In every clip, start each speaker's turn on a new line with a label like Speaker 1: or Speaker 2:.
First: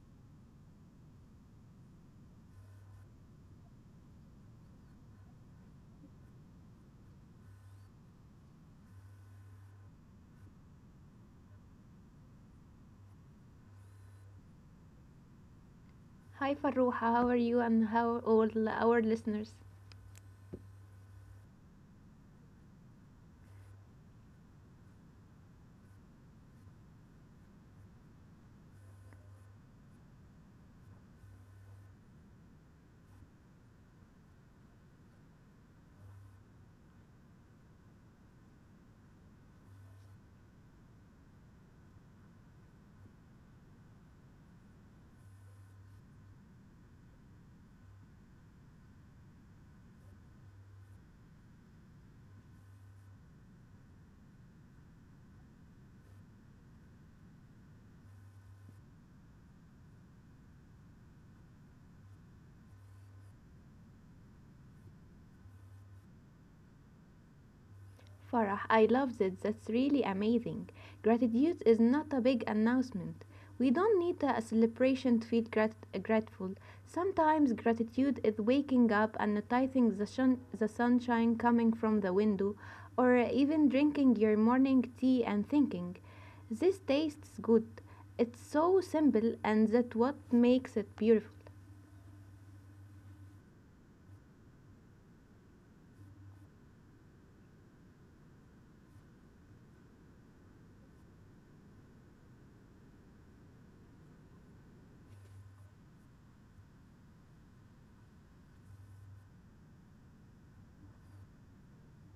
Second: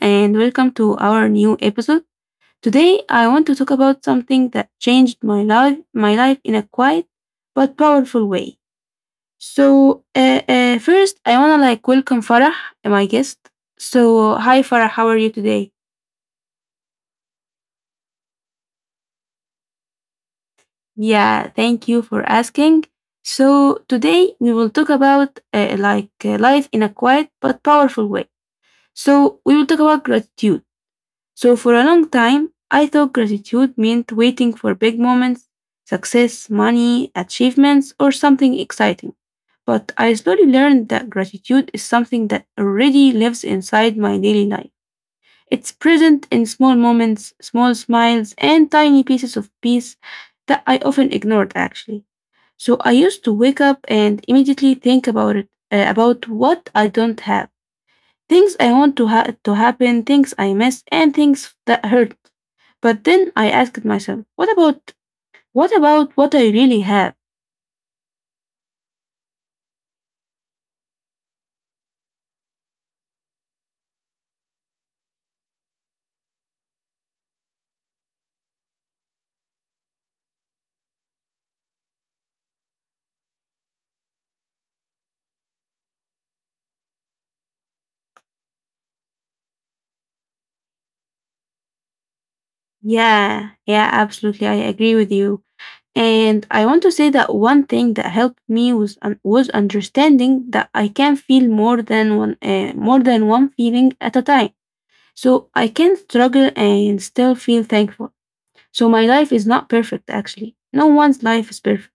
Speaker 1: and welcome to our new episode. Today, I want to talk about something that changed my life in a quiet but powerful way. First, I wanna like welcome Farah, my guest. So, hi Farah, how are you today?
Speaker 2: Hi Farooha, how are you and how all our listeners?
Speaker 1: Yeah, thank you for asking. So, today we will talk about like life in a quiet but powerful way. So, we will talk about gratitude. So for a long time, I thought gratitude meant waiting for big moments, success, money, achievements, or something exciting. But I slowly learned that gratitude is something that already lives inside my daily life. It's present in small moments, small smiles, and tiny pieces of peace that I often ignored actually. So I used to wake up and immediately think about it, about what I don't have, things I want to to happen, things I miss, and things that hurt, but then I asked myself, what about what about what I really have?
Speaker 2: Farah, I love it. That's really amazing. Gratitude is not a big announcement. We don't need a celebration to feel grateful. Sometimes gratitude is waking up and noticing the sunshine coming from the window, or even drinking your morning tea and thinking, this tastes good. It's so simple, and that's what makes it beautiful.
Speaker 1: Yeah, yeah, absolutely. I agree with you. And I want to say that one thing that helped me was was understanding that I can feel more than one feeling at a time. So I can struggle and still feel thankful. So my life is not perfect actually. No one's life is perfect.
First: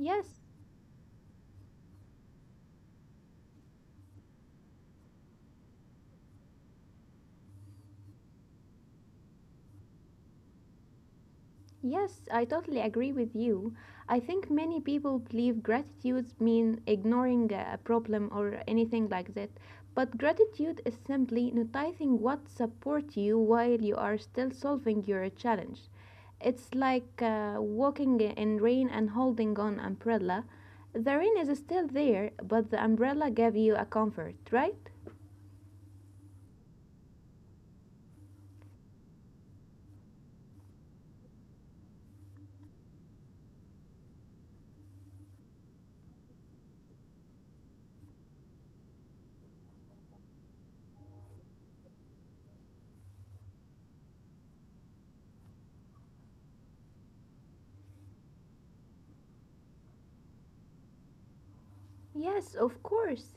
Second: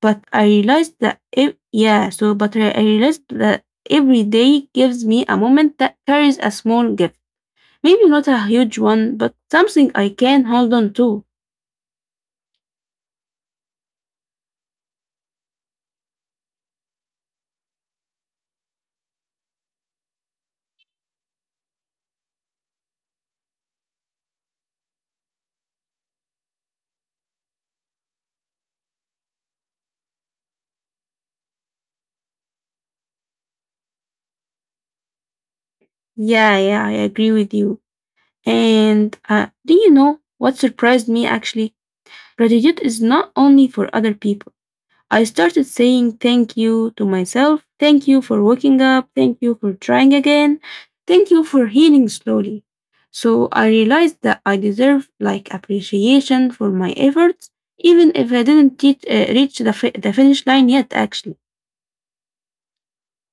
Speaker 1: But
Speaker 2: Yes,
Speaker 1: I realized that if yeah, so but I realized that every day gives me a moment that carries a small gift. Maybe not a huge one, but something I can hold on to.
Speaker 2: yes, I totally agree with you. I think many people believe gratitude means ignoring a problem or anything like that. But gratitude is simply noticing what supports you while you are still solving your challenge. It's like walking in rain and holding on umbrella. The rain is still there, but the umbrella gave you a comfort, right?
Speaker 1: Yeah, yeah, I agree with you. And do you know what surprised me actually? Gratitude is not only for other people. I started saying thank you to myself. Thank you for waking up. Thank you for trying again. Thank you for healing slowly. So I realized that I deserve like appreciation for my efforts, even if I didn't teach, reach the, the finish line yet, actually.
Speaker 2: Yes, of course.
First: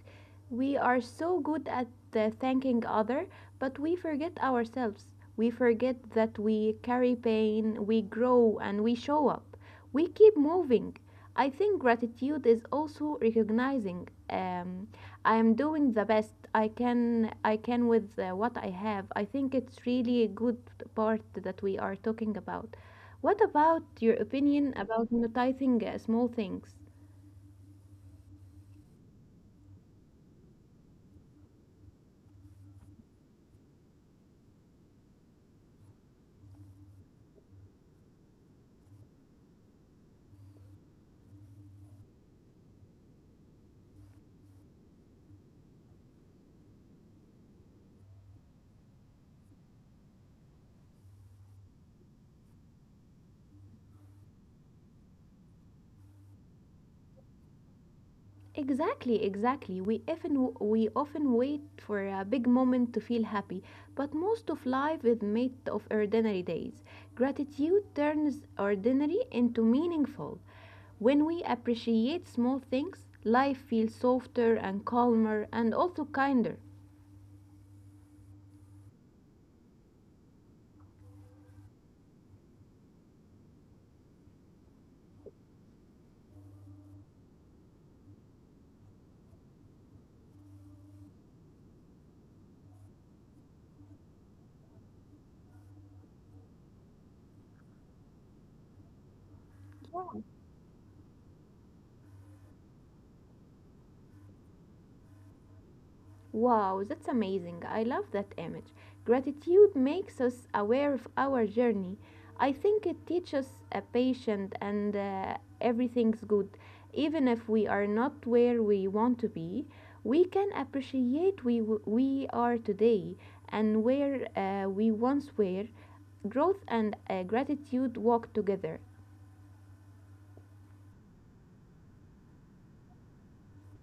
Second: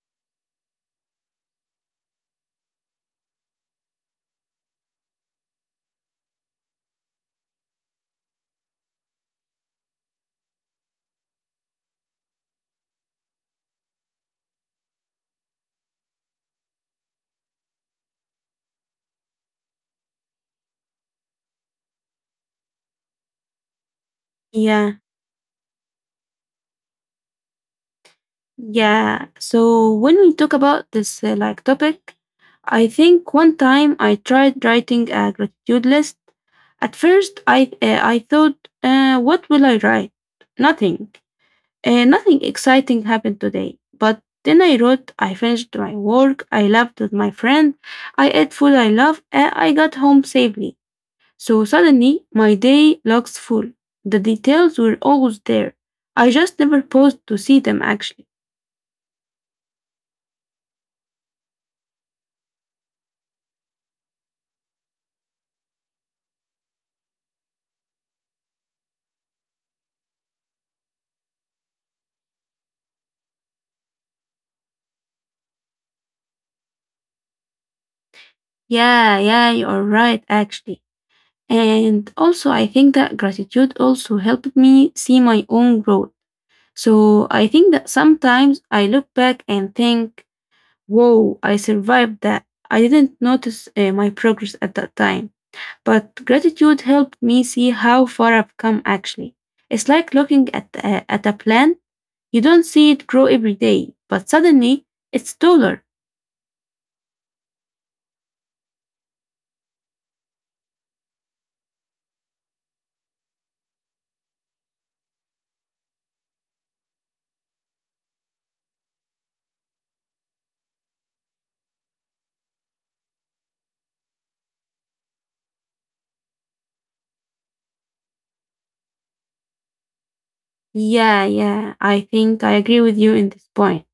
Speaker 2: We are so good at thanking other, but we forget ourselves. We forget that we carry pain, we grow and we show up. We keep moving. I think gratitude is also recognizing I am doing the best I can with what I have. I think it's really a good part that we are talking about. What about your opinion
Speaker 1: Yeah.
Speaker 2: about noticing small things?
Speaker 1: Yeah. So when we talk about this like topic, I think one time I tried writing a gratitude list. At first, I thought, what will I write? Nothing. Nothing exciting happened today. But then I wrote. I finished my work. I laughed with my friend. I ate food I love. And I got home safely. So suddenly, my day looks full. The details were always there. I just never paused to see them actually.
Speaker 2: Exactly, exactly. We often wait for a big moment to feel happy, but most of life is made of ordinary days. Gratitude turns ordinary into meaningful. When we appreciate small things, life feels softer and calmer and also kinder.
Speaker 1: Yeah, yeah, you're right, actually. And also, I think that gratitude also helped me see my own growth. So I think that sometimes I look back and think, whoa, I survived that. I didn't notice my progress at that time. But gratitude helped me see how far I've come, actually. It's like looking at a plant. You don't see it grow every day, but suddenly it's taller.
Speaker 2: Wow, that's amazing. I love that image. Gratitude makes us aware of our journey. I think it teaches a patient and everything's good. Even if we are not where we want to be, we can appreciate we are today and where we once were. Growth and gratitude walk together.
Speaker 1: Yeah, yeah, I think I agree with you in this point.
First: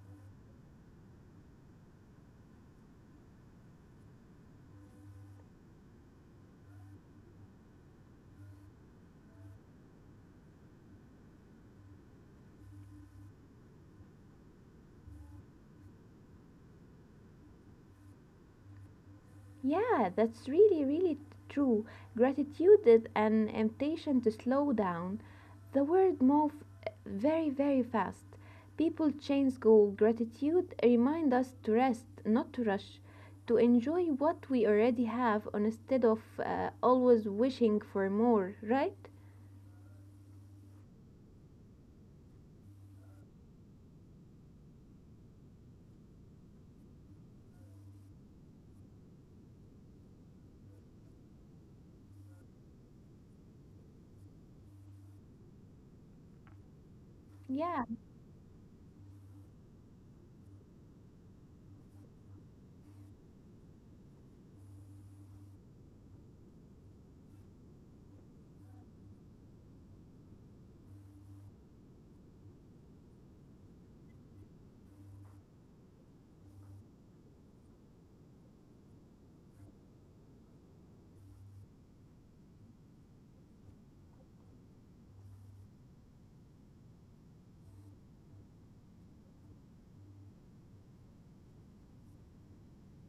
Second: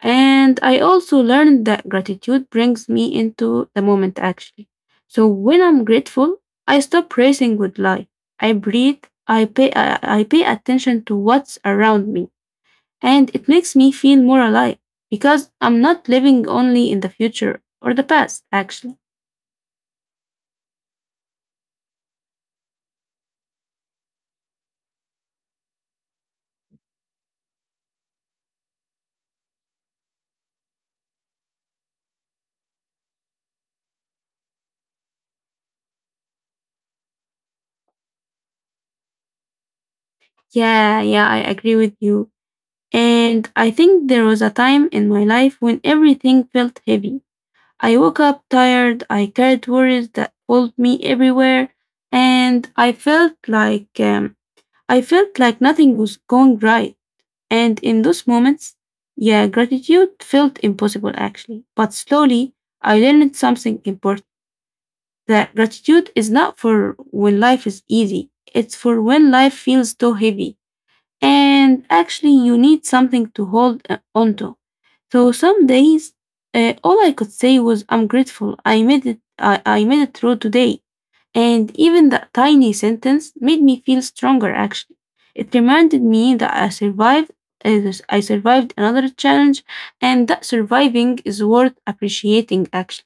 Speaker 1: And I also learned that gratitude brings me into the moment actually. So when I'm grateful, I stop racing with life. I breathe, I pay attention to what's around me. And it makes me feel more alive because I'm not living only in the future or the past actually.
Speaker 2: Yeah, that's really, really true. Gratitude is an invitation to slow down. The world moves very, very fast. People change goal. Gratitude remind us to rest, not to rush, to enjoy what we already have instead of always wishing for more, right?
Speaker 1: Yeah, yeah, I agree with you. And I think there was a time in my life when everything felt heavy. I woke up tired, I carried worries that pulled me everywhere, and I felt like nothing was going right. And
Speaker 2: Yeah.
Speaker 1: in those moments, yeah, gratitude felt impossible actually. But slowly, I learned something important that gratitude is not for when life is easy, it's for when life feels too heavy. And actually, you need something to hold onto. So some days, all I could say was, "I'm grateful. I made it. I made it through today." And even that tiny sentence made me feel stronger. Actually, it reminded me that I survived. uh, I survived another challenge, and that surviving is worth appreciating. Actually.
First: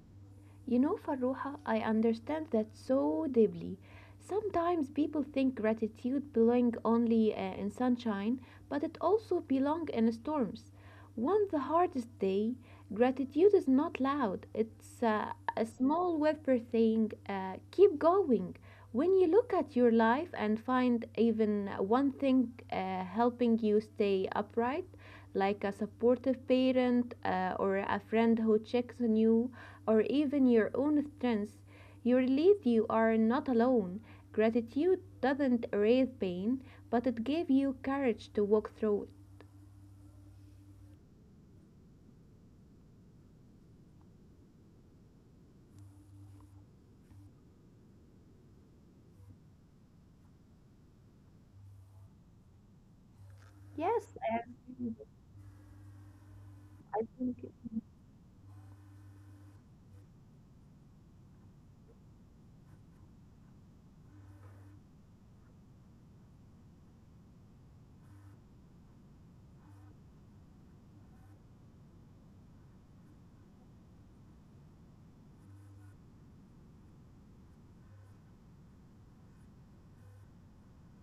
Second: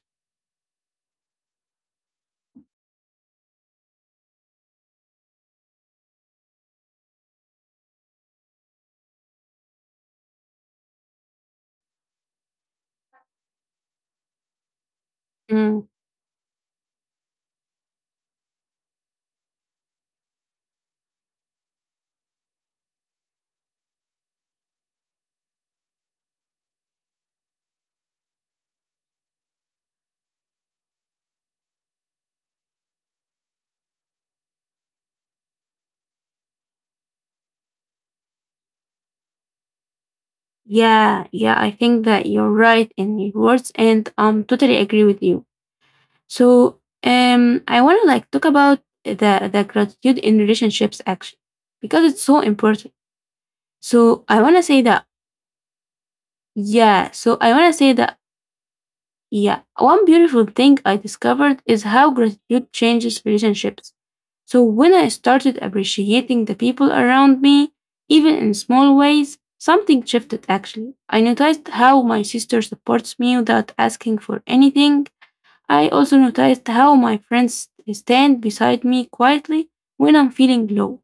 Speaker 2: You know, Farruha, I understand that so deeply. Sometimes people think gratitude belong only in sunshine, but it also belong in storms. On the hardest day, gratitude is not loud. It's a
Speaker 1: Mm.
Speaker 2: small whisper saying, "Keep going." When you look at your life and find even one thing helping you stay upright, like a supportive parent or a friend who checks on you, or even your own strength, you realize you are not alone. Gratitude doesn't erase pain, but it gave you courage to walk through it.
Speaker 1: Yeah, yeah, I think that you're right in your words, and totally agree with you. So, I want to like talk about the gratitude in relationships action because it's so important.
Speaker 2: Yes,
Speaker 1: So I want to say
Speaker 2: and
Speaker 1: that
Speaker 2: I
Speaker 1: yeah.
Speaker 2: think
Speaker 1: One beautiful thing I discovered is how gratitude changes relationships. So when I started appreciating the people around me, even in small ways, something shifted actually. I noticed how my sister supports me without asking for anything. I also noticed how my friends stand beside me quietly when I'm feeling low.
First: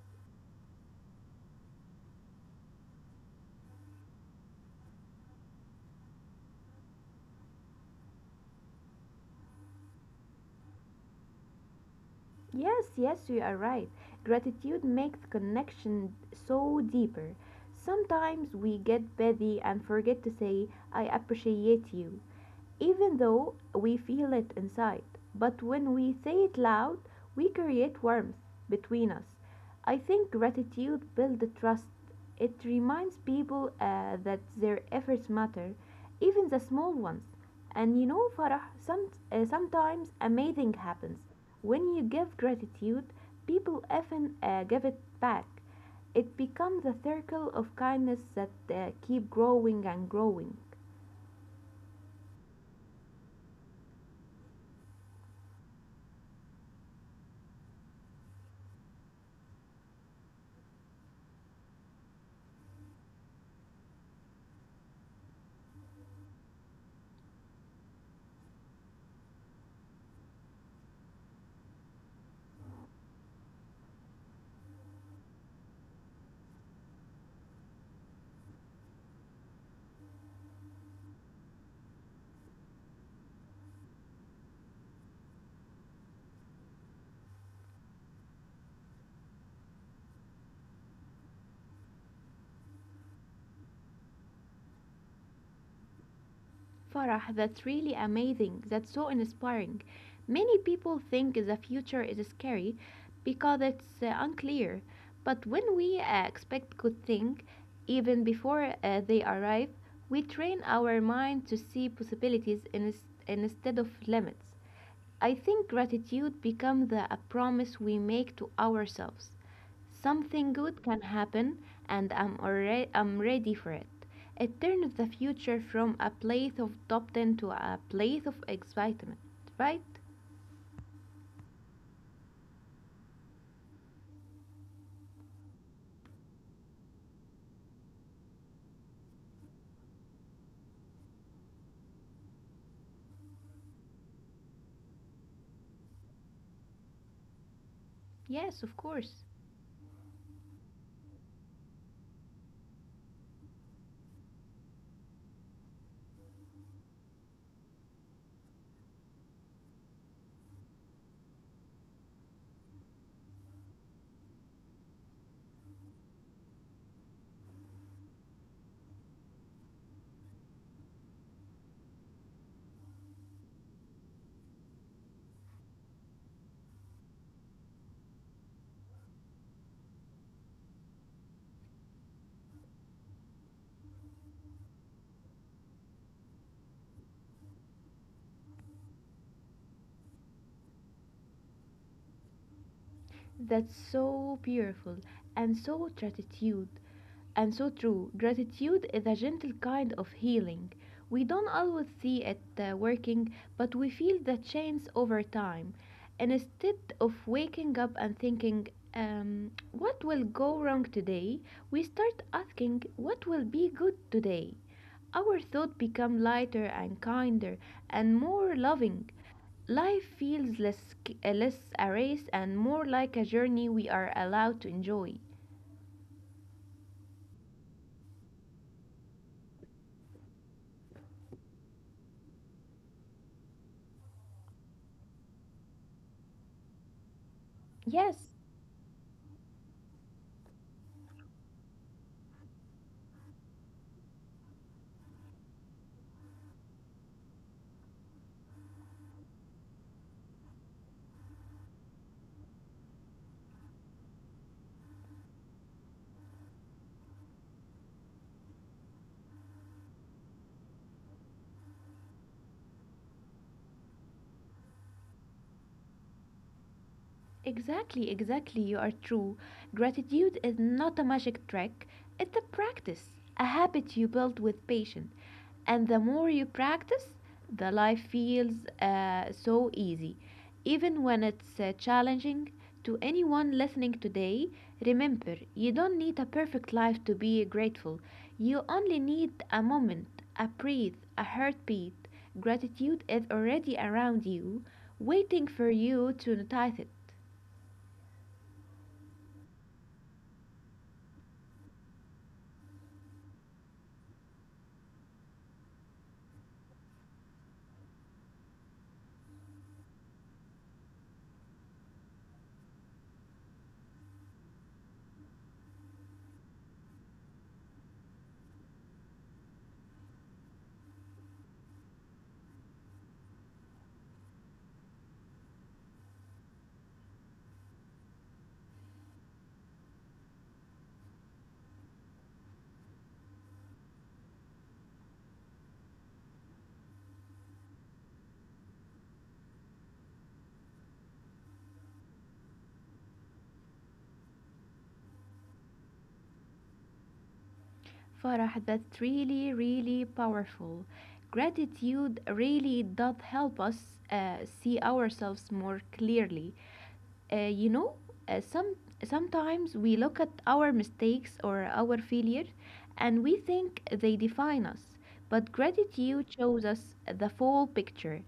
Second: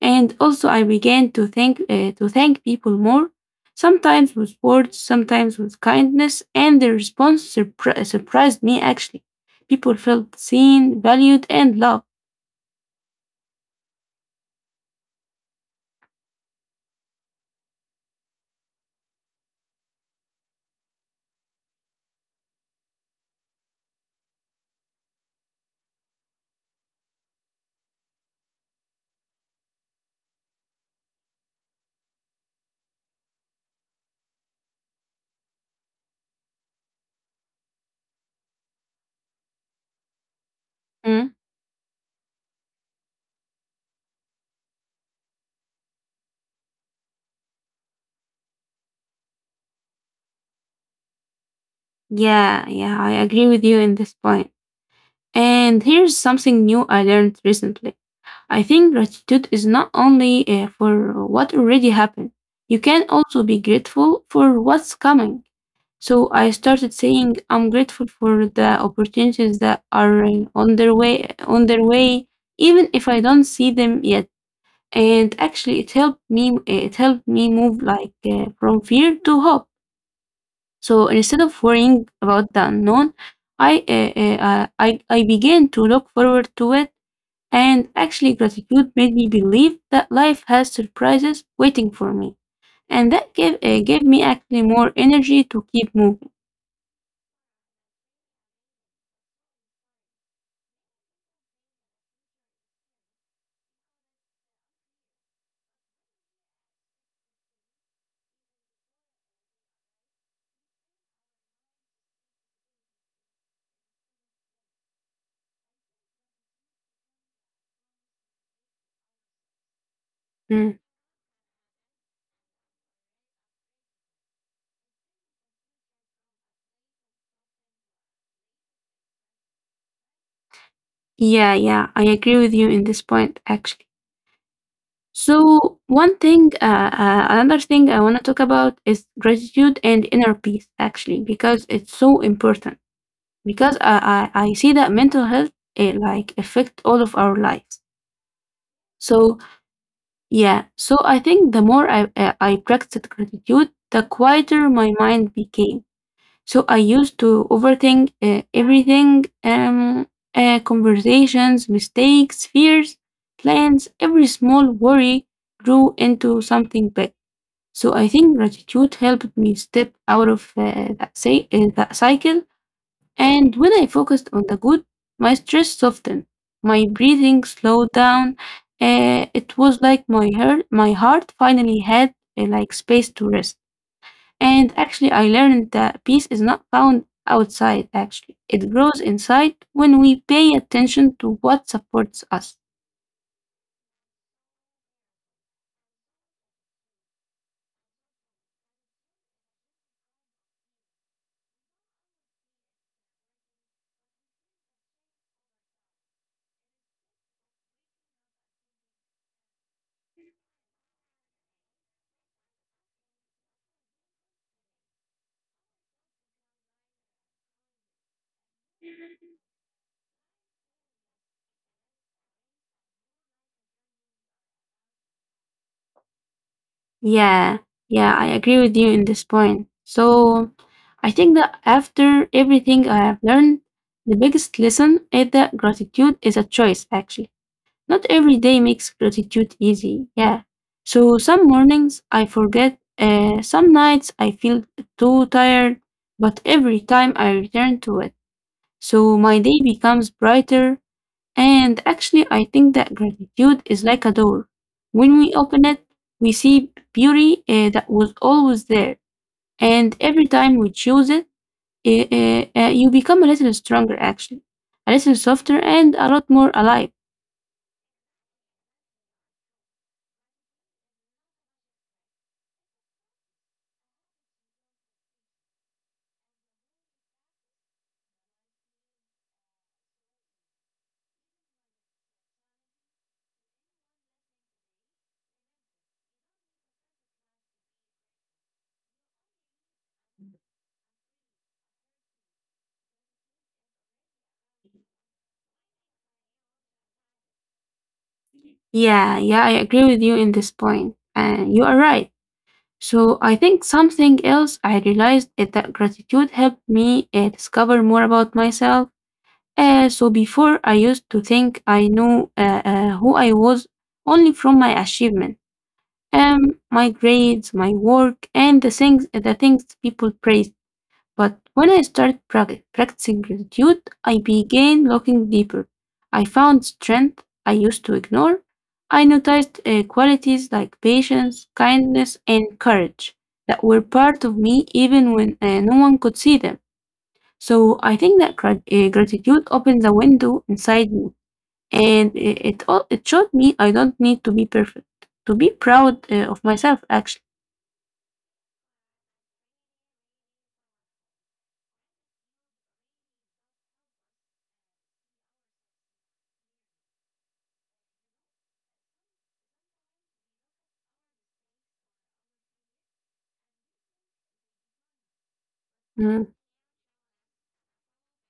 Speaker 1: And also I began to thank people more, sometimes with words, sometimes with kindness, and the response surprised me actually. People felt seen, valued, and loved.
Speaker 2: yes, yes, you are right. Gratitude makes connection so deeper. Sometimes we get busy and forget to say I appreciate you, even though we feel it inside. But when we say it loud, we create warmth between us. I think gratitude builds trust. It reminds people that their efforts matter, even the small ones. And you know, Farah, sometimes amazing happens.
Speaker 1: Mm.
Speaker 2: When you give gratitude, people often give it back. It becomes a circle of kindness that keep growing and growing.
Speaker 1: Yeah, yeah, I agree with you in this point. And here's something new I learned recently. I think gratitude is not only for what already happened, you can also be grateful for what's coming. So I started saying I'm grateful for the opportunities that are on their way, even if I don't see them yet. And actually, it helped me. It helped me move like from fear to hope. So instead of worrying about the unknown, I, uh, I began to look forward to it, and actually, gratitude made me believe that life has surprises waiting for me. And that gave, gave me actually more energy to keep moving.
Speaker 2: Farah, that's really amazing. That's so inspiring. Many people think the future is scary because it's unclear. But when we expect good things, even before they arrive, we train our mind to see instead of limits. I think gratitude becomes a promise we make to ourselves. Something
Speaker 1: Mm.
Speaker 2: good can happen, and I'm ready for it. It turns the future from a place of doubt into a place of excitement, right?
Speaker 1: Yeah, yeah, I agree with you in this point, actually. So, another thing I want to talk about is gratitude and inner peace, actually, because it's so important. Because I see that mental health it like affect all of our lives.
Speaker 2: Yes, of course.
Speaker 1: So yeah, so I think the more I practiced gratitude, the quieter my mind became. So I used to overthink everything, conversations, mistakes, fears, plans. Every small worry grew into something big. So I think gratitude helped me step out of that cycle, and when I focused on the good, my stress softened, my breathing slowed down. It was like my heart finally had like space to rest. And actually, I learned that peace is not found outside. Actually, it grows inside when we pay attention to what supports us.
Speaker 2: That's so beautiful and so gratitude. And so true. Gratitude is a gentle kind of healing. We don't always see it working, but we feel the change over time. And instead of waking up and thinking, what will go wrong today, we start asking, what will be good today? Our thoughts become lighter and kinder and more loving. Life feels less a race and more like a journey we are allowed to enjoy.
Speaker 1: Yeah, yeah, I agree with you in this point. So, I think that after everything I have learned, the biggest lesson is that gratitude is a choice. Actually, not
Speaker 2: Yes,
Speaker 1: every day makes gratitude easy, yeah. So some mornings I forget, some nights I feel too tired, but every time I return to it, so my day becomes brighter. And actually, I think that gratitude is like a door. When we open it, we see beauty that was always there. And every time we choose it, you become a little stronger, actually, a little softer, and a lot more alive.
Speaker 2: exactly, exactly, you are true. Gratitude is not a magic trick, it's a practice, a habit you build with patience. And the more you practice, the life feels so easy. Even when it's challenging, to anyone listening today, remember you don't need a perfect life to be grateful. You only need a moment, a breath, a heartbeat. Gratitude is already around you, waiting for you to notice it.
Speaker 1: Yeah, yeah, I agree with you in this point, and you are right. So I think something else I realized is that gratitude helped me discover more about myself. So before I used to think I knew who I was only from my achievement, um, my grades, my work, and the things people praised. But when I started practicing gratitude, I began looking deeper. I found strength I used to ignore. I noticed qualities like patience, kindness, and courage that were part of me even when no one could see them. So I think that gratitude opens a window inside me, and it showed me I don't need to be perfect to be proud of myself. Actually,
Speaker 2: Farah, that's really, really powerful. Gratitude really does help us see ourselves more clearly. You know, some, sometimes we look at our mistakes or our failure and we think they define us, but
Speaker 1: Mm,
Speaker 2: gratitude shows us the full picture.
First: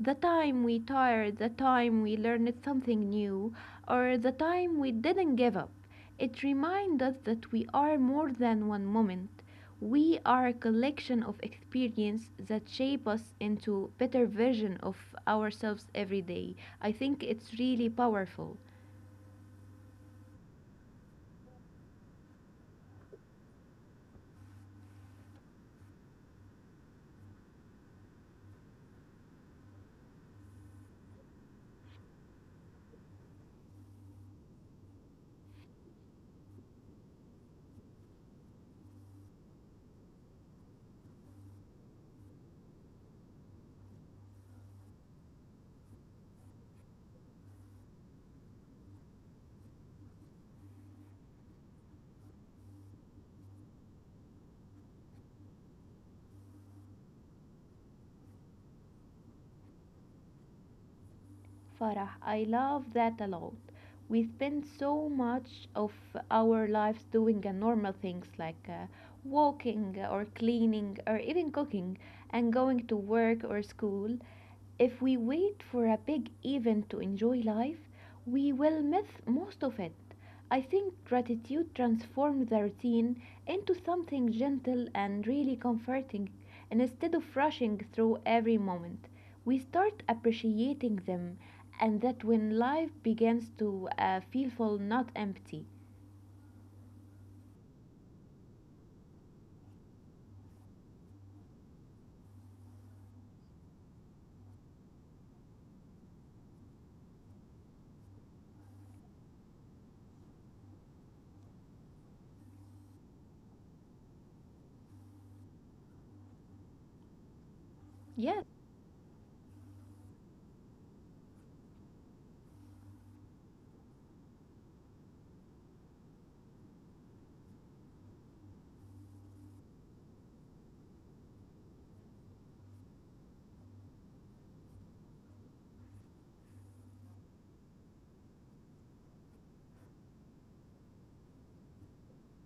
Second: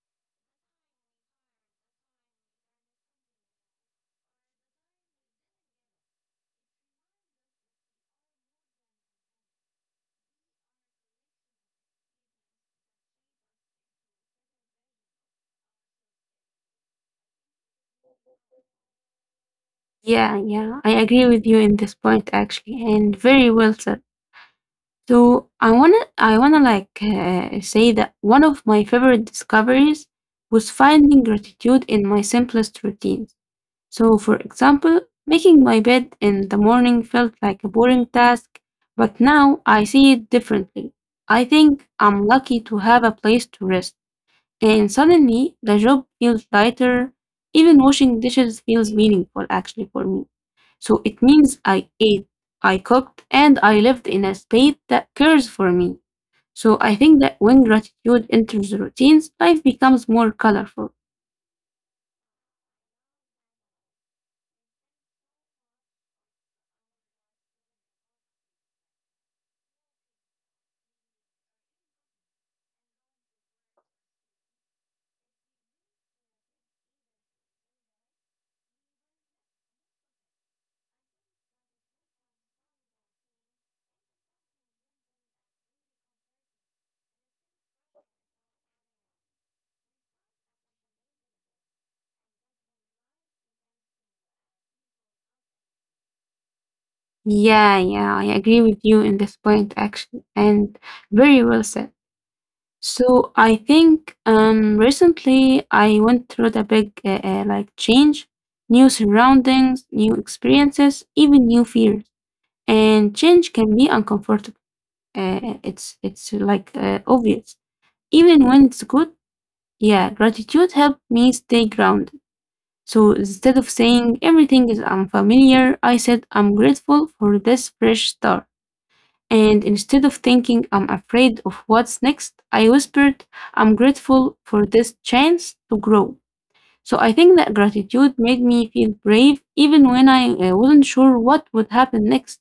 Speaker 2: The time we tired, the time we learned something new, or the time we didn't give up. It reminds us that we are more than one moment. We are a collection of experience that shape us into better version of ourselves every day. I think it's really powerful.
Speaker 1: yeah, yeah, I agree with you in this point actually, and very well said. So I wanna like say that one of my favorite discoveries was finding gratitude in my simplest routines. So for example, making my bed in the morning felt like a boring task, but now I see it differently. I think I'm lucky to have a place to rest, and suddenly the job feels lighter. Even washing dishes feels meaningful actually for me. So it means I ate, I cooked, and I lived in a space that cares for me. So I think that when gratitude enters the routines, life becomes more colorful.
Speaker 2: Farah, I love that a lot. We spend so much of our lives doing normal things like walking or cleaning or even cooking and going to work or school. If we wait for a big event to enjoy life, we will miss most of it. I think gratitude transforms the routine into something gentle and really comforting. Instead of rushing through every moment, we start appreciating them, and that when life begins to feel full, not empty.
Speaker 1: Yeah, yeah, I agree with you in this point actually, and very well said. So I think recently I went through the big like change, new surroundings, new experiences, even new fears. And change can be uncomfortable. It's like obvious.
Speaker 2: Yes.
Speaker 1: Even when it's good, yeah, gratitude helped me stay grounded. So instead of saying everything is unfamiliar, I said I'm grateful for this fresh start. And instead of thinking I'm afraid of what's next, I whispered, I'm grateful for this chance to grow. So I think that gratitude made me feel brave even when I wasn't sure what would happen next.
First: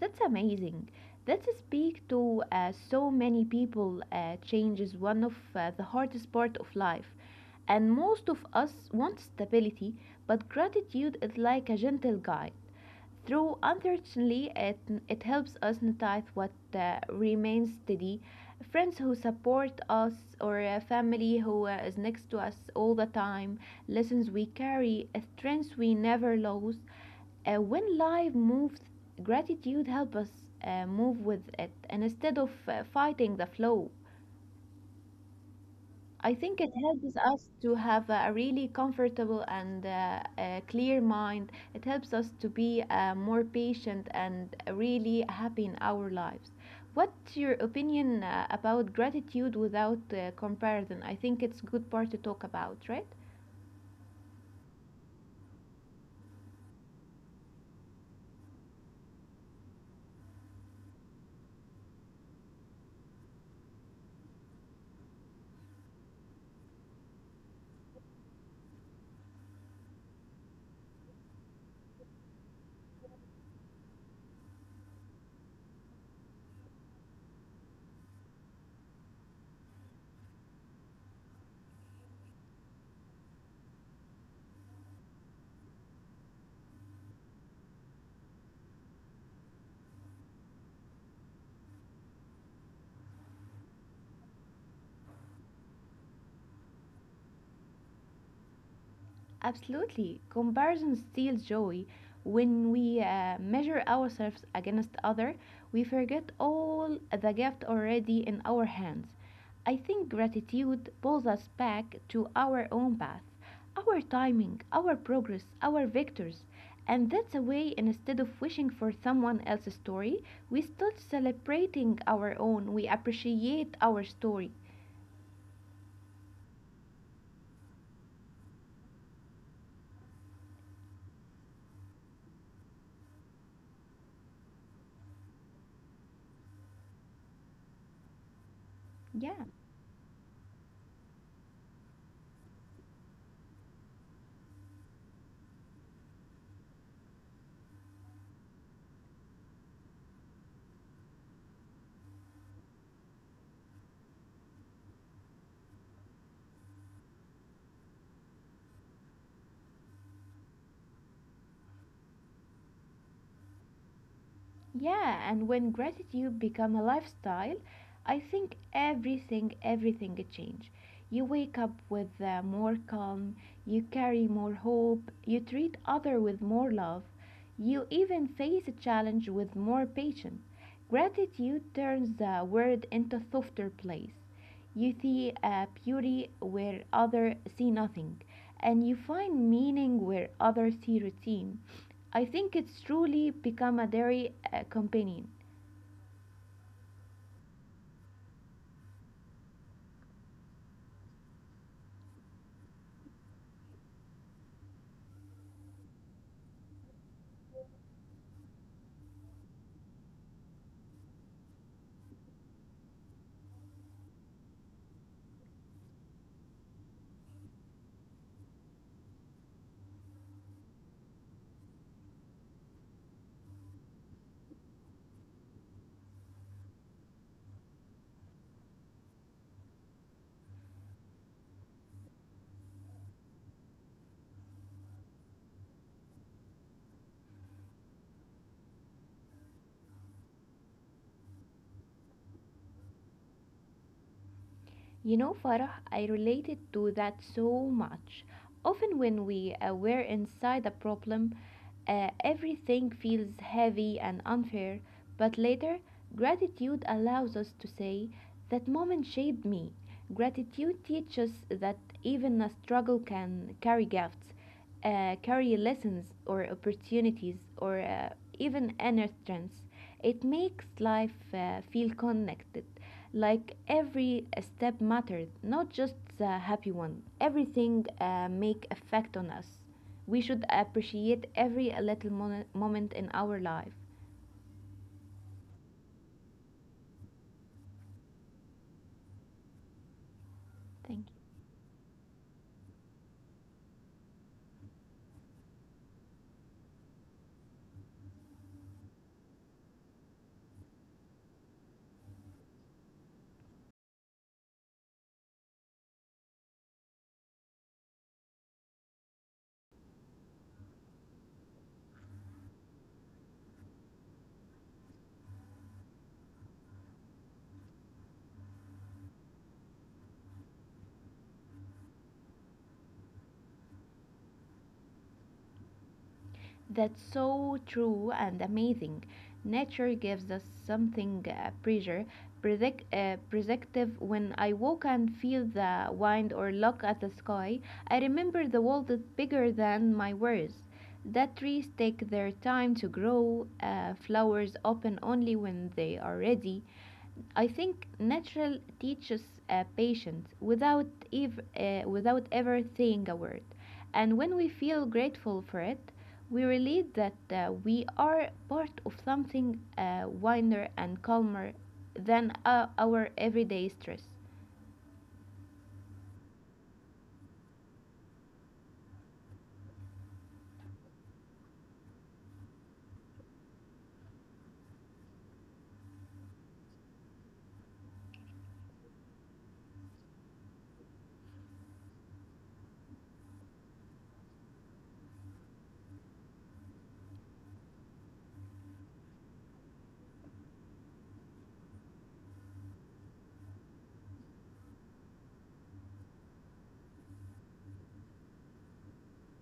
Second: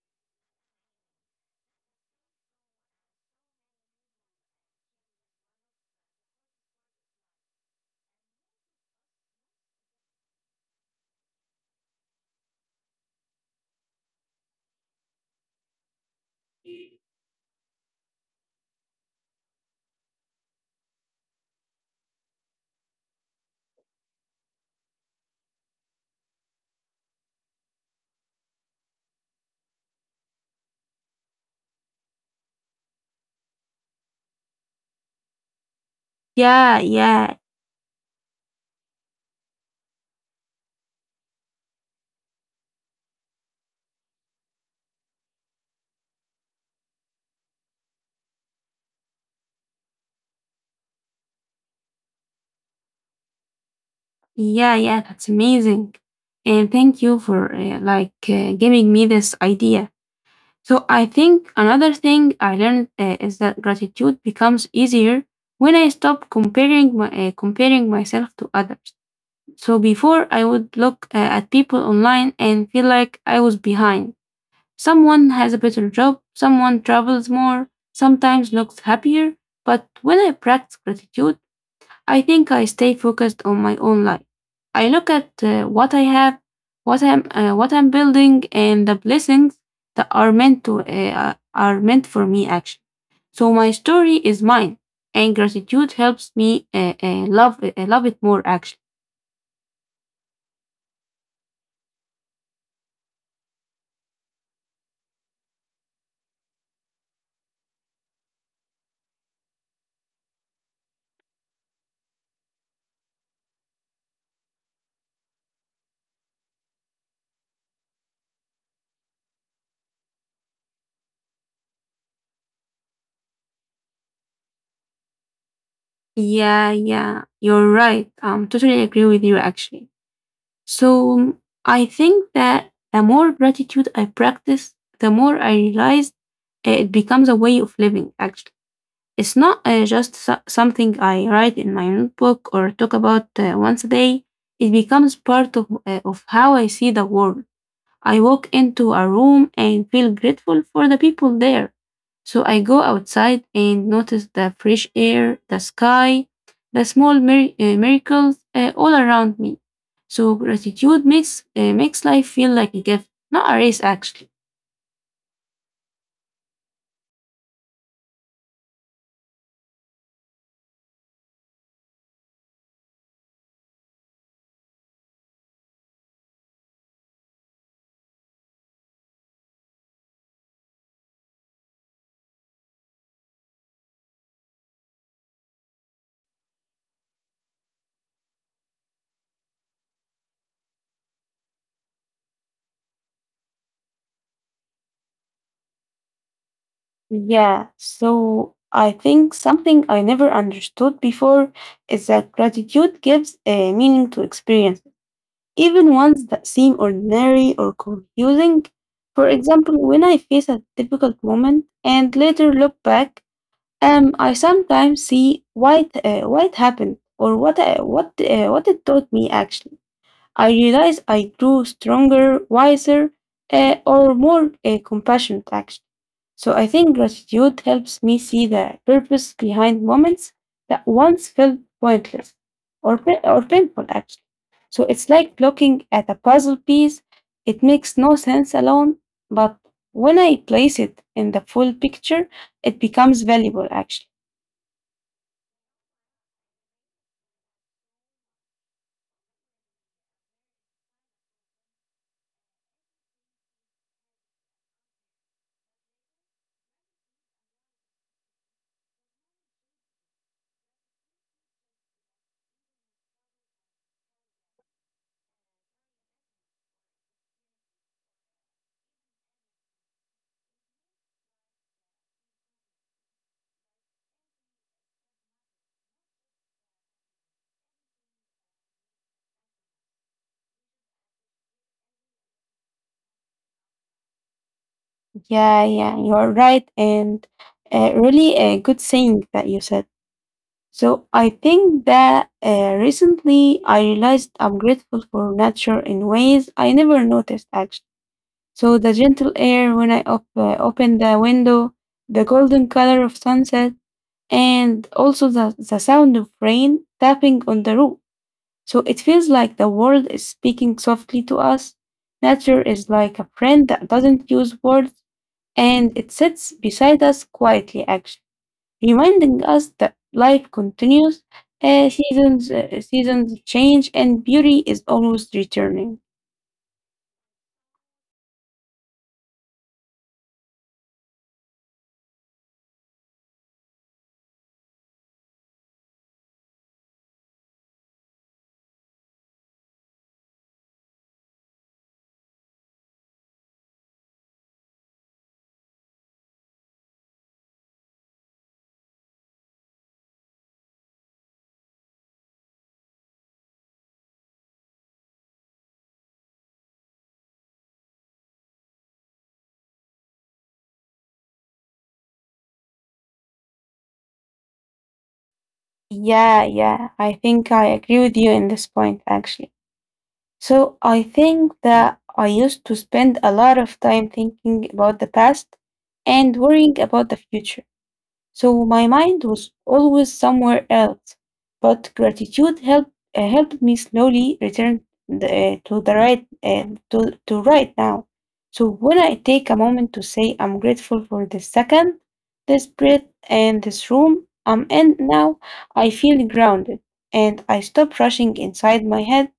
Speaker 2: That's amazing. That speak to so many people. Change is one of the hardest part of life, and most of us want stability, but gratitude is like a gentle guide. Though unfortunately it, it helps us notice what remains steady. Friends who support us or a family who is next to us all the time, lessons we carry, strengths we never lose. When life moves, gratitude helps us move with it and instead of fighting the flow. I think it
Speaker 1: Yeah,
Speaker 2: helps
Speaker 1: yeah,
Speaker 2: us to have a really comfortable and clear mind. It helps us to be more patient and really happy in our lives. What's your opinion about gratitude without comparison? I think it's good part to talk about, right?
Speaker 1: yeah, yeah, that's amazing. And thank you for giving me this idea. So I think another thing I learned is that gratitude becomes easier when I stop comparing comparing myself to others. So before I would look at people online and feel like I was behind. Someone has a better job, someone travels more, sometimes looks happier, but when I practice gratitude, I think I stay focused on my own life. I look at what I have, what I'm building and the blessings that are meant for me, actually. So my story is mine and gratitude helps me love it more, actually.
Speaker 2: Absolutely. Comparison steals joy. When we measure ourselves against other, we forget all the gift already in our hands. I think gratitude pulls us back to our own path, our timing, our progress, our victors. And that's a way instead of wishing for someone else's story, we start celebrating our own. We appreciate our story.
Speaker 1: Yeah, yeah, you're right. Totally agree with you, actually. So I think that the more gratitude I practice, the more I realize it becomes a way of living. Actually, it's
Speaker 2: Yeah.
Speaker 1: not just something I write in my notebook or talk about once a day. It becomes part of how I see the world. I walk into a room and feel grateful for the people there. So I go outside and notice the fresh air, the sky, the small miracles all around me. So gratitude makes life feel like a gift, not a race, actually.
Speaker 2: Yeah, and when gratitude become a lifestyle, I think everything change. You wake up with more calm, you carry more hope, you treat other with more love, you even face a challenge with more patience. Gratitude turns the world into a softer place. You see a beauty where others see nothing, and you find meaning where others see routine. I think it's truly become a dairy companion.
Speaker 1: Yeah, so I think something I never understood before is that gratitude gives a meaning to experience, even ones that seem ordinary or confusing. For example, when I face a difficult moment and later look back, I sometimes see why it happened or what I, what it taught me. Actually, I realize I grew stronger, wiser, or more compassionate. Actually. So I think gratitude helps me see the purpose behind moments that once felt pointless or or painful, actually. So it's like looking at a puzzle piece. It makes no sense alone, but when I place it in the full picture, it becomes valuable, actually.
Speaker 2: You know, Farah, I related to that so much. Often, when we were inside a problem, everything feels heavy and unfair, but later, gratitude allows us to say, that moment shaped me. Gratitude teaches that even a struggle can carry gifts, carry lessons or opportunities, or even inner strengths. It makes life feel connected like every step mattered, not just the happy one. Everything make effect on us. We should appreciate every little moment in our life.
Speaker 1: Yeah, yeah, you're right. And really a good saying that you said. So
Speaker 2: Thank you.
Speaker 1: I think that recently I realized I'm grateful for nature in ways I never noticed, actually. So the gentle air when I open the window, the golden color of sunset, and also the sound of rain tapping on the roof. So it feels like the world is speaking softly to us. Nature is like a friend that doesn't use words and it sits beside us quietly, actually, reminding us that life continues, seasons change, and beauty is always returning.
Speaker 2: That's so true and amazing. Nature gives us something predictive. When I walk and feel the wind or look at the sky, I remember the world is bigger than my worries. That trees take their time to grow, flowers open only when they are ready, I think natural teaches patience without without ever saying a word, and when we feel grateful for it, we realize that we are part of something wider and calmer than our everyday stress.
Speaker 1: Yeah, yeah, I think I agree with you in this point, actually. So I think that I used to spend a lot of time thinking about the past and worrying about the future. So my mind was always somewhere else. But gratitude helped me slowly return the, to the right to right now. So when I take a moment to say I'm grateful for this second, this breath and this room I'm in now, I feel grounded and I stop rushing inside my head,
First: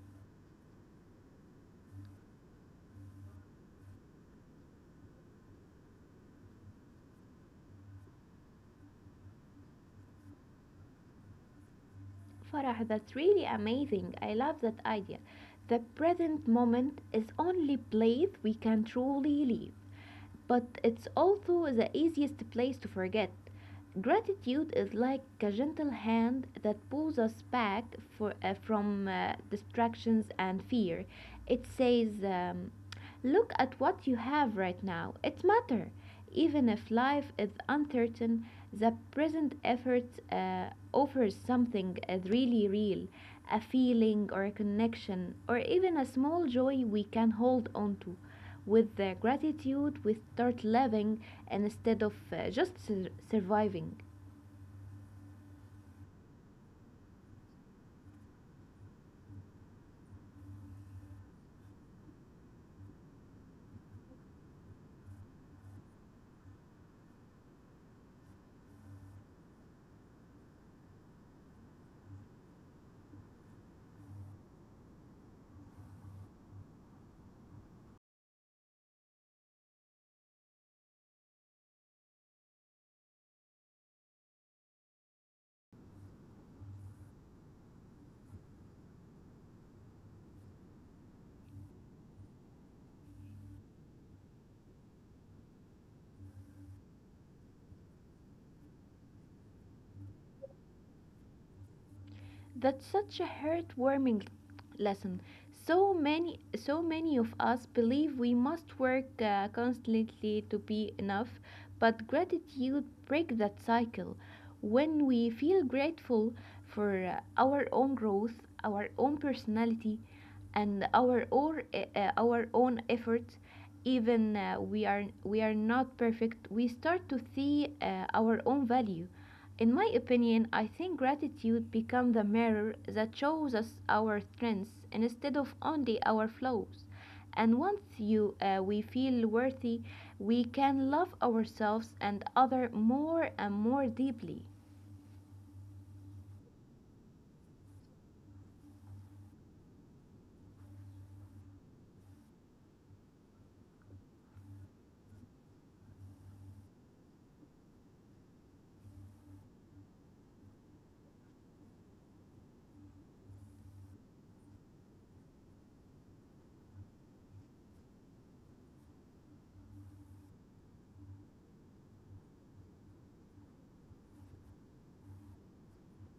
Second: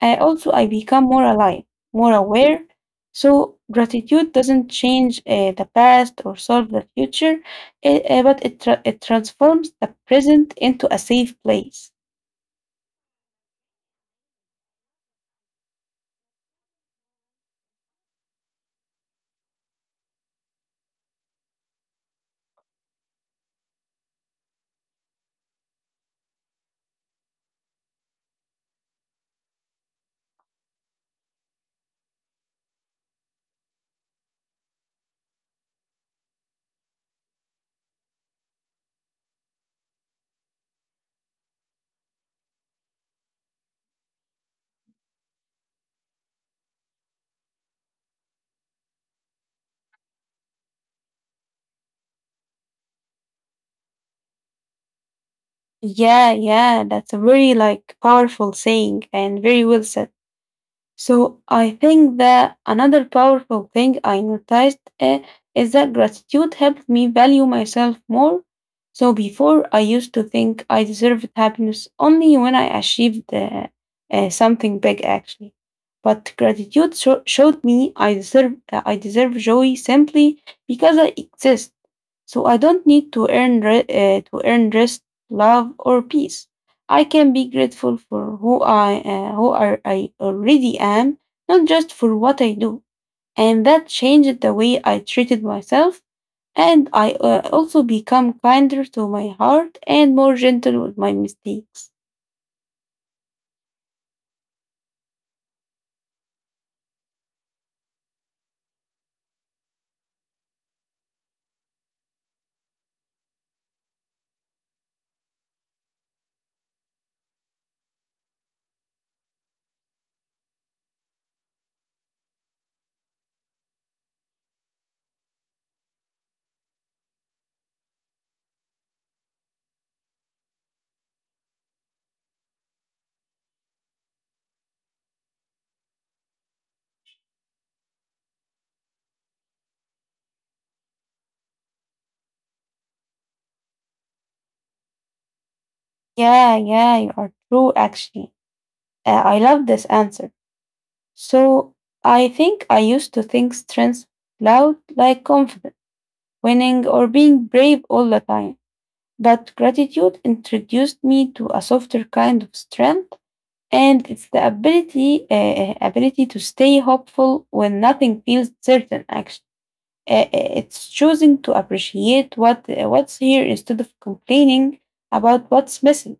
Speaker 1: also, I become more alive, more aware. So, gratitude doesn't change the past or solve the future, but it transforms the present into a safe place.
Speaker 2: Farah, that's really amazing. I love that idea. The present moment is only place we can truly live, but it's also the easiest place to forget. Gratitude is like a gentle hand that pulls us back from distractions and fear. It says, look at what you have right now. It matters. Even if life is uncertain, the present effort offers something really real, a feeling or a connection, or even a small joy we can hold on to. With the gratitude, we start living instead of surviving.
Speaker 1: Yeah, yeah, that's a very like powerful saying and very well said. So I think that another powerful thing I noticed is that gratitude helped me value myself more. So before I used to think I deserved happiness only when I achieved something big, actually. But gratitude showed me I deserve joy simply because I exist, so I don't need to to earn rest, love, or peace. I can be grateful for who I who are, I already am, not just for what I do. And that changed the way I treated myself, and I also become kinder to my heart and more gentle with my mistakes.
Speaker 2: That's such a heartwarming lesson. So many, so many of us believe we must work constantly to be enough, but gratitude breaks that cycle. When we feel grateful for our own growth, our own personality, and our own efforts, even we are not perfect, we start to see our own value. In my opinion, I think gratitude becomes the mirror that shows us our strengths instead of only our flaws. And once you we feel worthy, we can love ourselves and other more and more deeply.
Speaker 1: Yeah, yeah, you are true. Actually, I love this answer. So I think I used to think strength loud like confidence, winning, or being brave all the time. But gratitude introduced me to a softer kind of strength, and it's the ability to stay hopeful when nothing feels certain. Actually, it's choosing to appreciate what's here instead of complaining about what's missing.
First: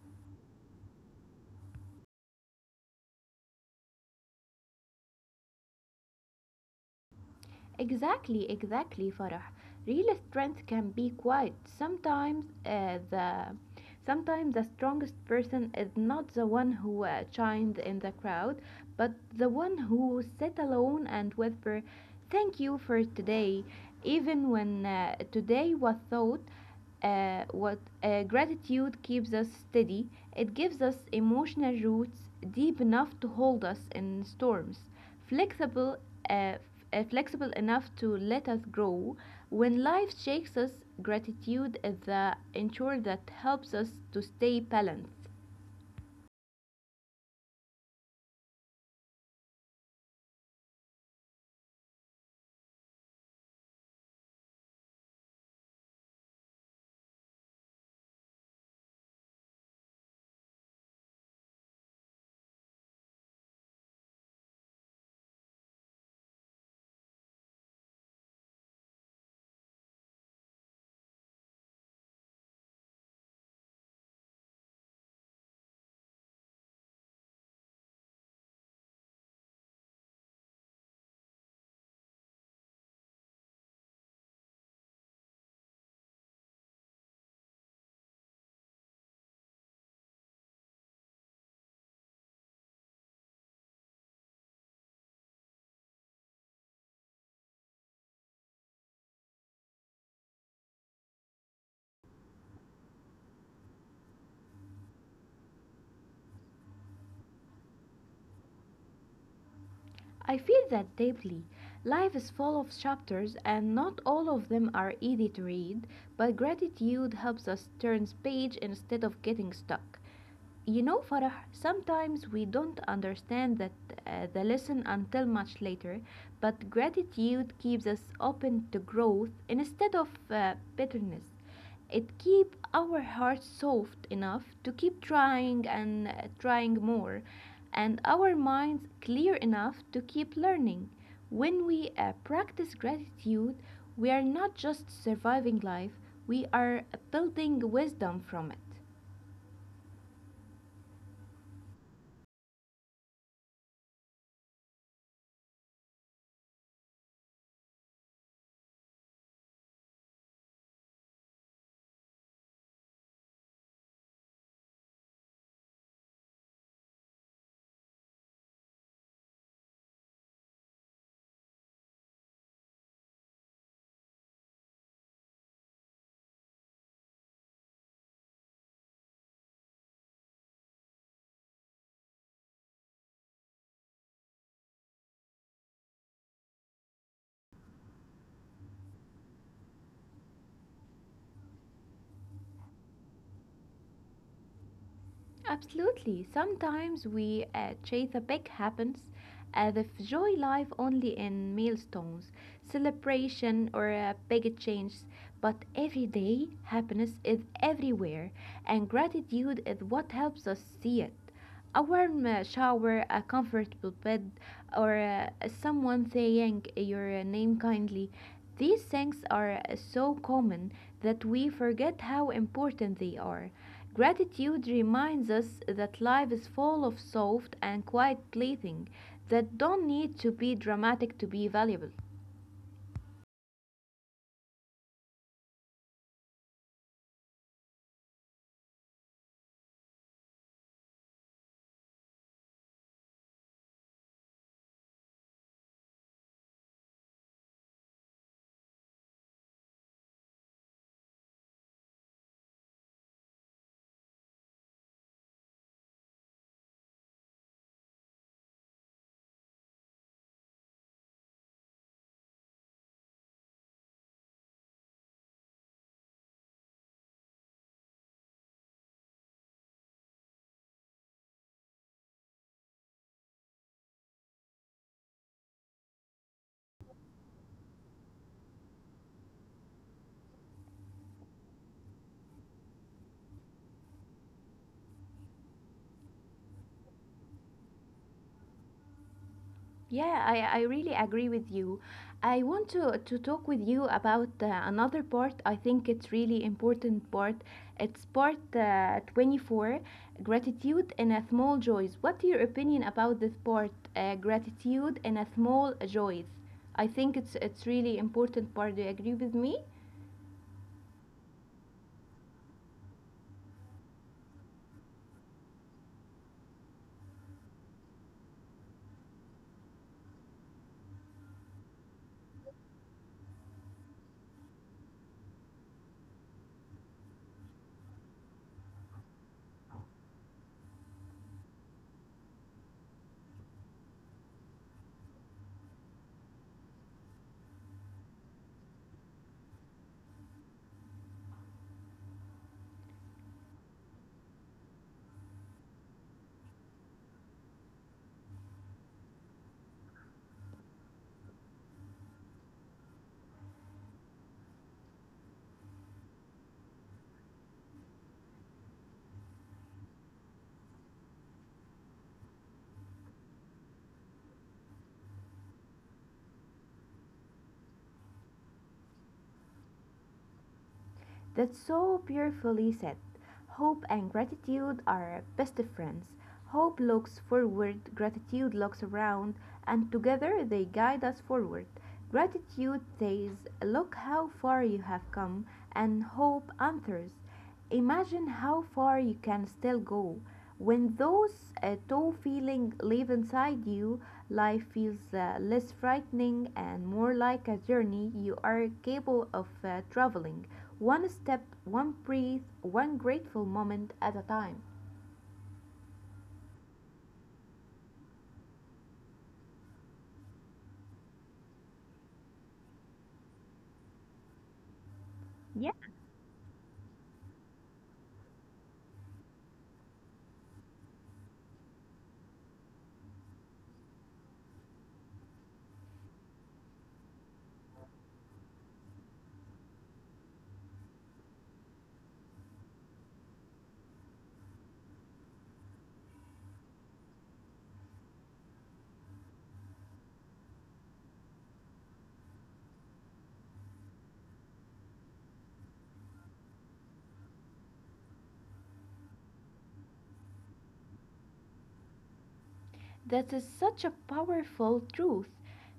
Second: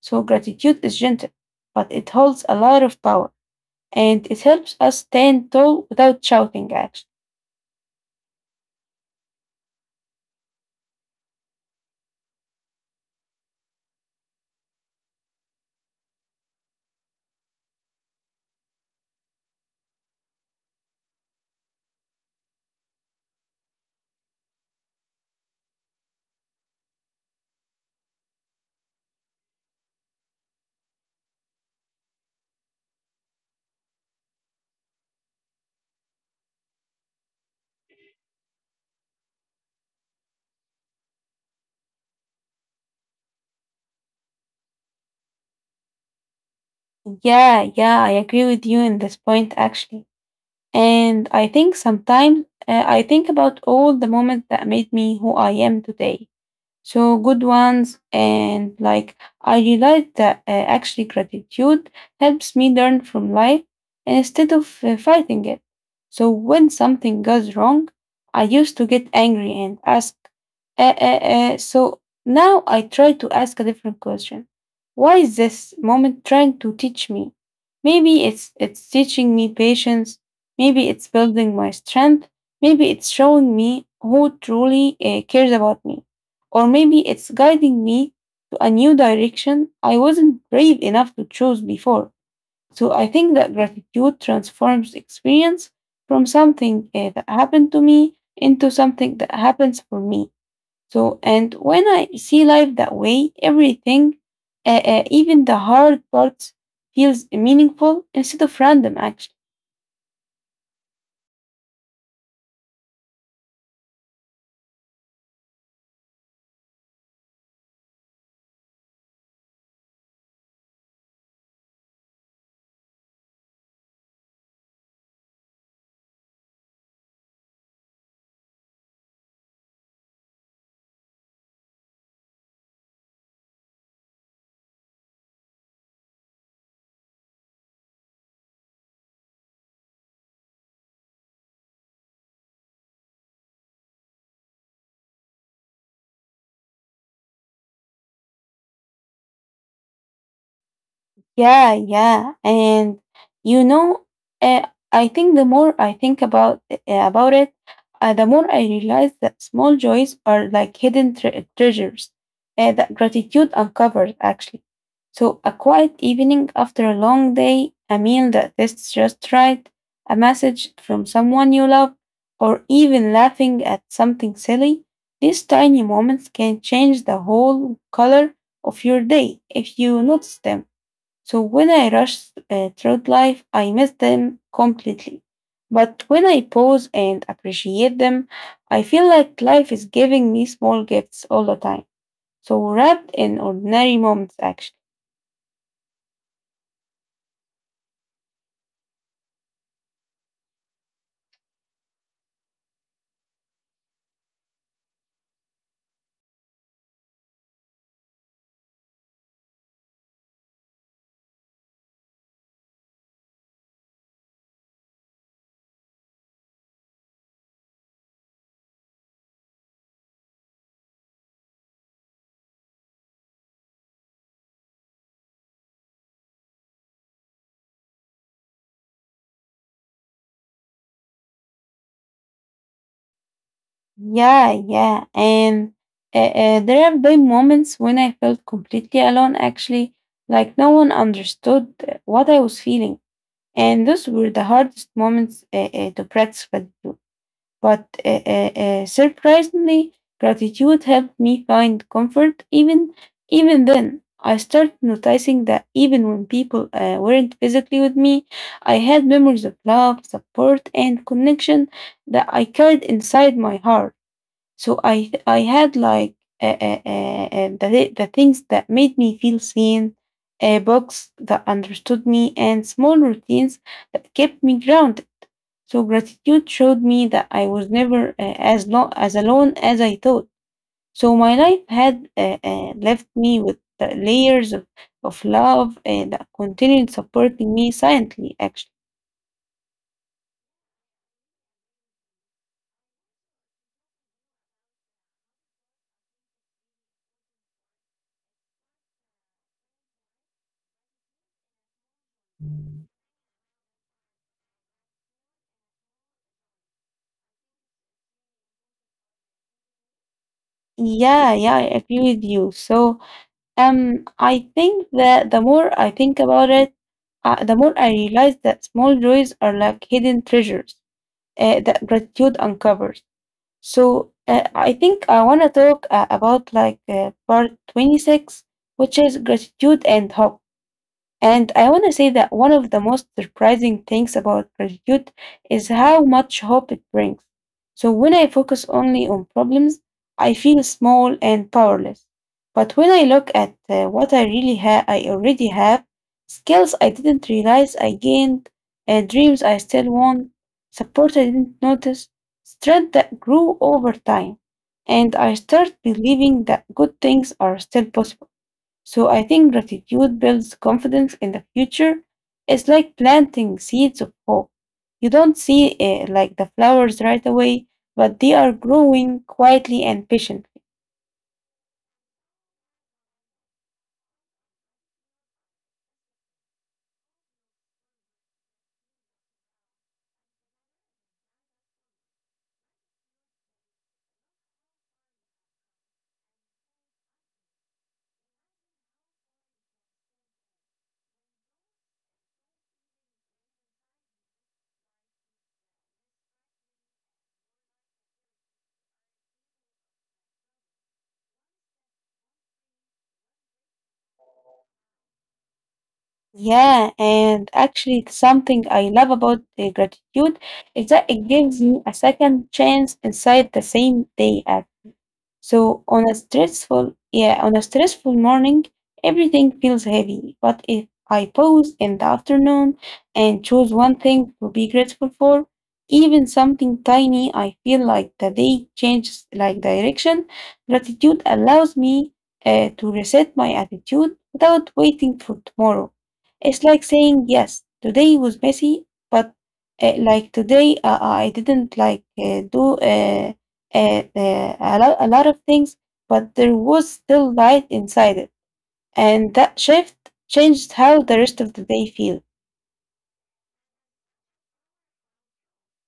Speaker 1: So gratitude is gentle, but it holds a lot of power, and it helps us stand tall without shouting. Actually,
Speaker 2: Exactly, exactly, Farah. Real strength can be quite sometimes the strongest person is not the one who shines in the crowd, but the one who sit alone and whisper, "Thank you for today," even when today was thought. What Gratitude keeps us steady. It gives us emotional roots deep enough to hold us in storms flexible, uh, flexible enough to let us grow. When life shakes us, gratitude is the ensure that helps us to stay balanced.
Speaker 1: yeah, yeah, I agree with you in this point. Actually. And I think sometimes I think about all the moments that made me who I am today. So good ones, and like I realized that actually gratitude helps me learn from life instead of fighting it. So when something goes wrong, I used to get angry and ask. So now I try to ask a different question. Why is this moment trying to teach me? Maybe it's teaching me patience. Maybe it's building my strength. Maybe it's showing me who truly cares about me. Or maybe it's guiding me to a new direction I wasn't brave enough to choose before. So I think that gratitude transforms experience from something that happened to me into something that happens for me. So, and when I see life that way, everything, even the hard parts, feels meaningful instead of random, actually.
Speaker 2: I feel that deeply. Life is full of chapters, and not all of them are easy to read, but gratitude helps us turn page instead of getting stuck. You know, Farah, sometimes we don't understand that the lesson until much later, but gratitude keeps us open to growth instead of bitterness. It keeps our hearts soft enough to keep trying and trying more, and our minds clear enough to keep learning. When we practice gratitude, we are not just surviving life, we are building wisdom from it.
Speaker 1: Yeah, yeah, and you know, I think the more I think about it, the more I realize that small joys are like hidden treasures that gratitude uncovers, actually. So a quiet evening after a long day, a meal that tastes just right, a message from someone you love, or even laughing at something silly, these tiny moments can change the whole color of your day if you notice them. So when I rush through life, I miss them completely. But when I pause and appreciate them, I feel like life is giving me small gifts all the time. So wrapped in ordinary moments, actually.
Speaker 2: Absolutely. Sometimes we chase the big happens, as if joy life only in milestones, celebration, or big changes. But every day, happiness is everywhere, and gratitude is what helps us see it. A warm shower, a comfortable bed, or someone saying your name kindly. These things are so common that we forget how important they are. Gratitude reminds us that life is full of soft and quiet blessings that don't need to be dramatic to be valuable.
Speaker 1: Yeah, yeah. And there have been moments when I felt completely alone, actually, like no one understood what I was feeling. And those were the hardest moments to practice gratitude. But surprisingly, gratitude helped me find comfort. Even even then, I started noticing that even when people weren't physically with me, I had memories of love, support, and connection that I carried inside my heart. So I had like the things that made me feel seen, books that understood me, and small routines that kept me grounded. So gratitude showed me that I was never as alone as I thought. So my life had left me with the layers of love that continued supporting me silently, actually.
Speaker 2: Yeah, I really agree with you. I want to talk with you about another part. I think it's really important part. It's part 24, gratitude and a small joys. What's your opinion about this part, gratitude and a small joys? I think it's really important part. Do you agree with me?
Speaker 1: Yeah, yeah, I agree with you. So I think that the more I think about it, the more I realize that small joys are like hidden treasures that gratitude uncovers. So I think I want to talk about part 26, which is gratitude and hope. And I want to say that one of the most surprising things about gratitude is how much hope it brings. So when I focus only on problems, I feel small and powerless. But when I look at what I really have, I already have skills I didn't realize I gained, dreams I still want, support I didn't notice, strength that grew over time, and I start believing that good things are still possible. So I think gratitude builds confidence in the future. It's like planting seeds of hope. You don't see the flowers right away, but they are growing quietly and patiently.
Speaker 2: That's so beautifully said. Hope and gratitude are best of friends. Hope looks forward, gratitude looks around, and together they guide us forward. Gratitude says, Look how far you have come, and hope answers. Imagine how far you can still go. When those two feelings live inside you, life feels less frightening and more like a journey you are capable of traveling. One step, one breath, one grateful moment at a time.
Speaker 1: Yeah, and actually, it's something I love about the gratitude is that it gives you a second chance inside the same day.
Speaker 2: Yeah.
Speaker 1: So on a stressful, yeah, on a stressful morning, everything feels heavy. But if I pause in the afternoon and choose one thing to be grateful for, even something tiny, I feel like the day changes like direction. Gratitude allows me to reset my attitude without waiting for tomorrow. It's like saying yes, today was messy, but like today I didn't like do a lot of things, but there was still light inside it. And that shift changed how the rest of the day feel.
Speaker 2: That is such a powerful truth.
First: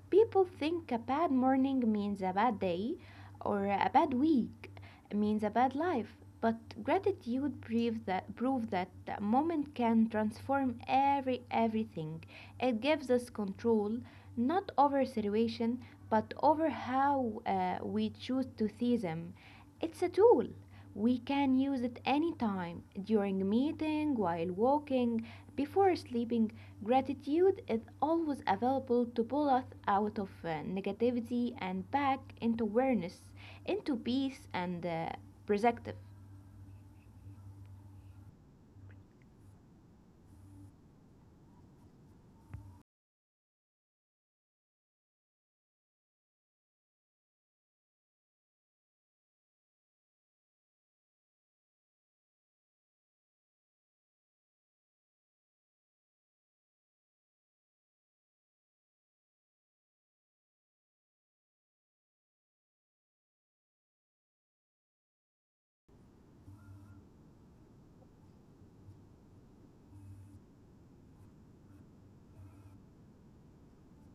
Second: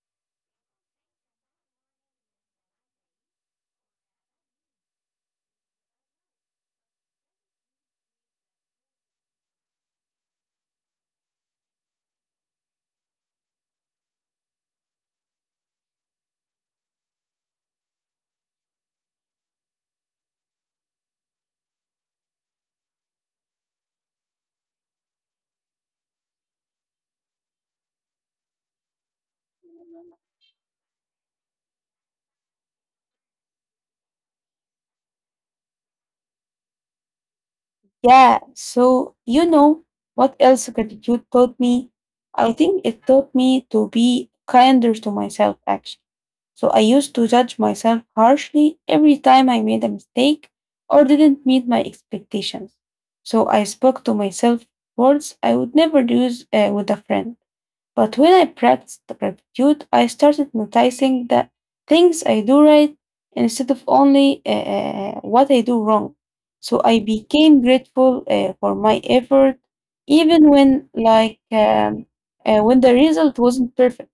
Speaker 2: People think a bad morning means a bad day or a bad week, means a bad life. But prove that a moment can transform every everything. It gives us control, not over situation, but over how we choose to see them. It's a tool. We can use it anytime during meeting, while walking, before sleeping. Gratitude is always available to pull us out of negativity and back into awareness, into peace and perspective.
Speaker 1: Yeah, so you know what else gratitude taught me? I think it taught me to be kinder to myself, actually. So I used to judge myself harshly every time I made a mistake or didn't meet my expectations. So I spoke to myself words I would never use with a friend. But when I practiced the gratitude, I started noticing the things I do right instead of only what I do wrong. So I became grateful for my effort, even when like when the result wasn't perfect.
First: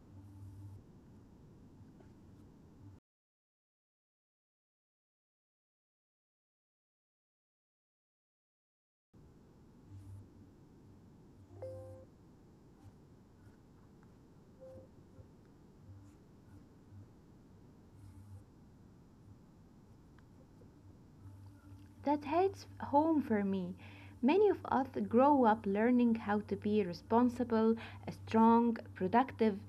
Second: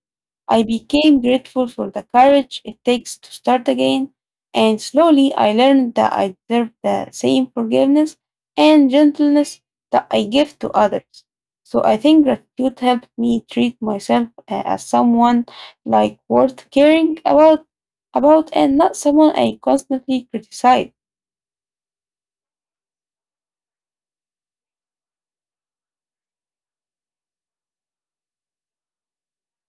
Speaker 1: I became grateful for the courage it takes to start again, and slowly I learned that I deserve the same forgiveness and gentleness that I give to others. So I think gratitude helped me treat myself as someone like worth caring about, and not someone I constantly criticize.
Speaker 2: That hits home for me. Many of us grow up learning how to be responsible, strong, productive.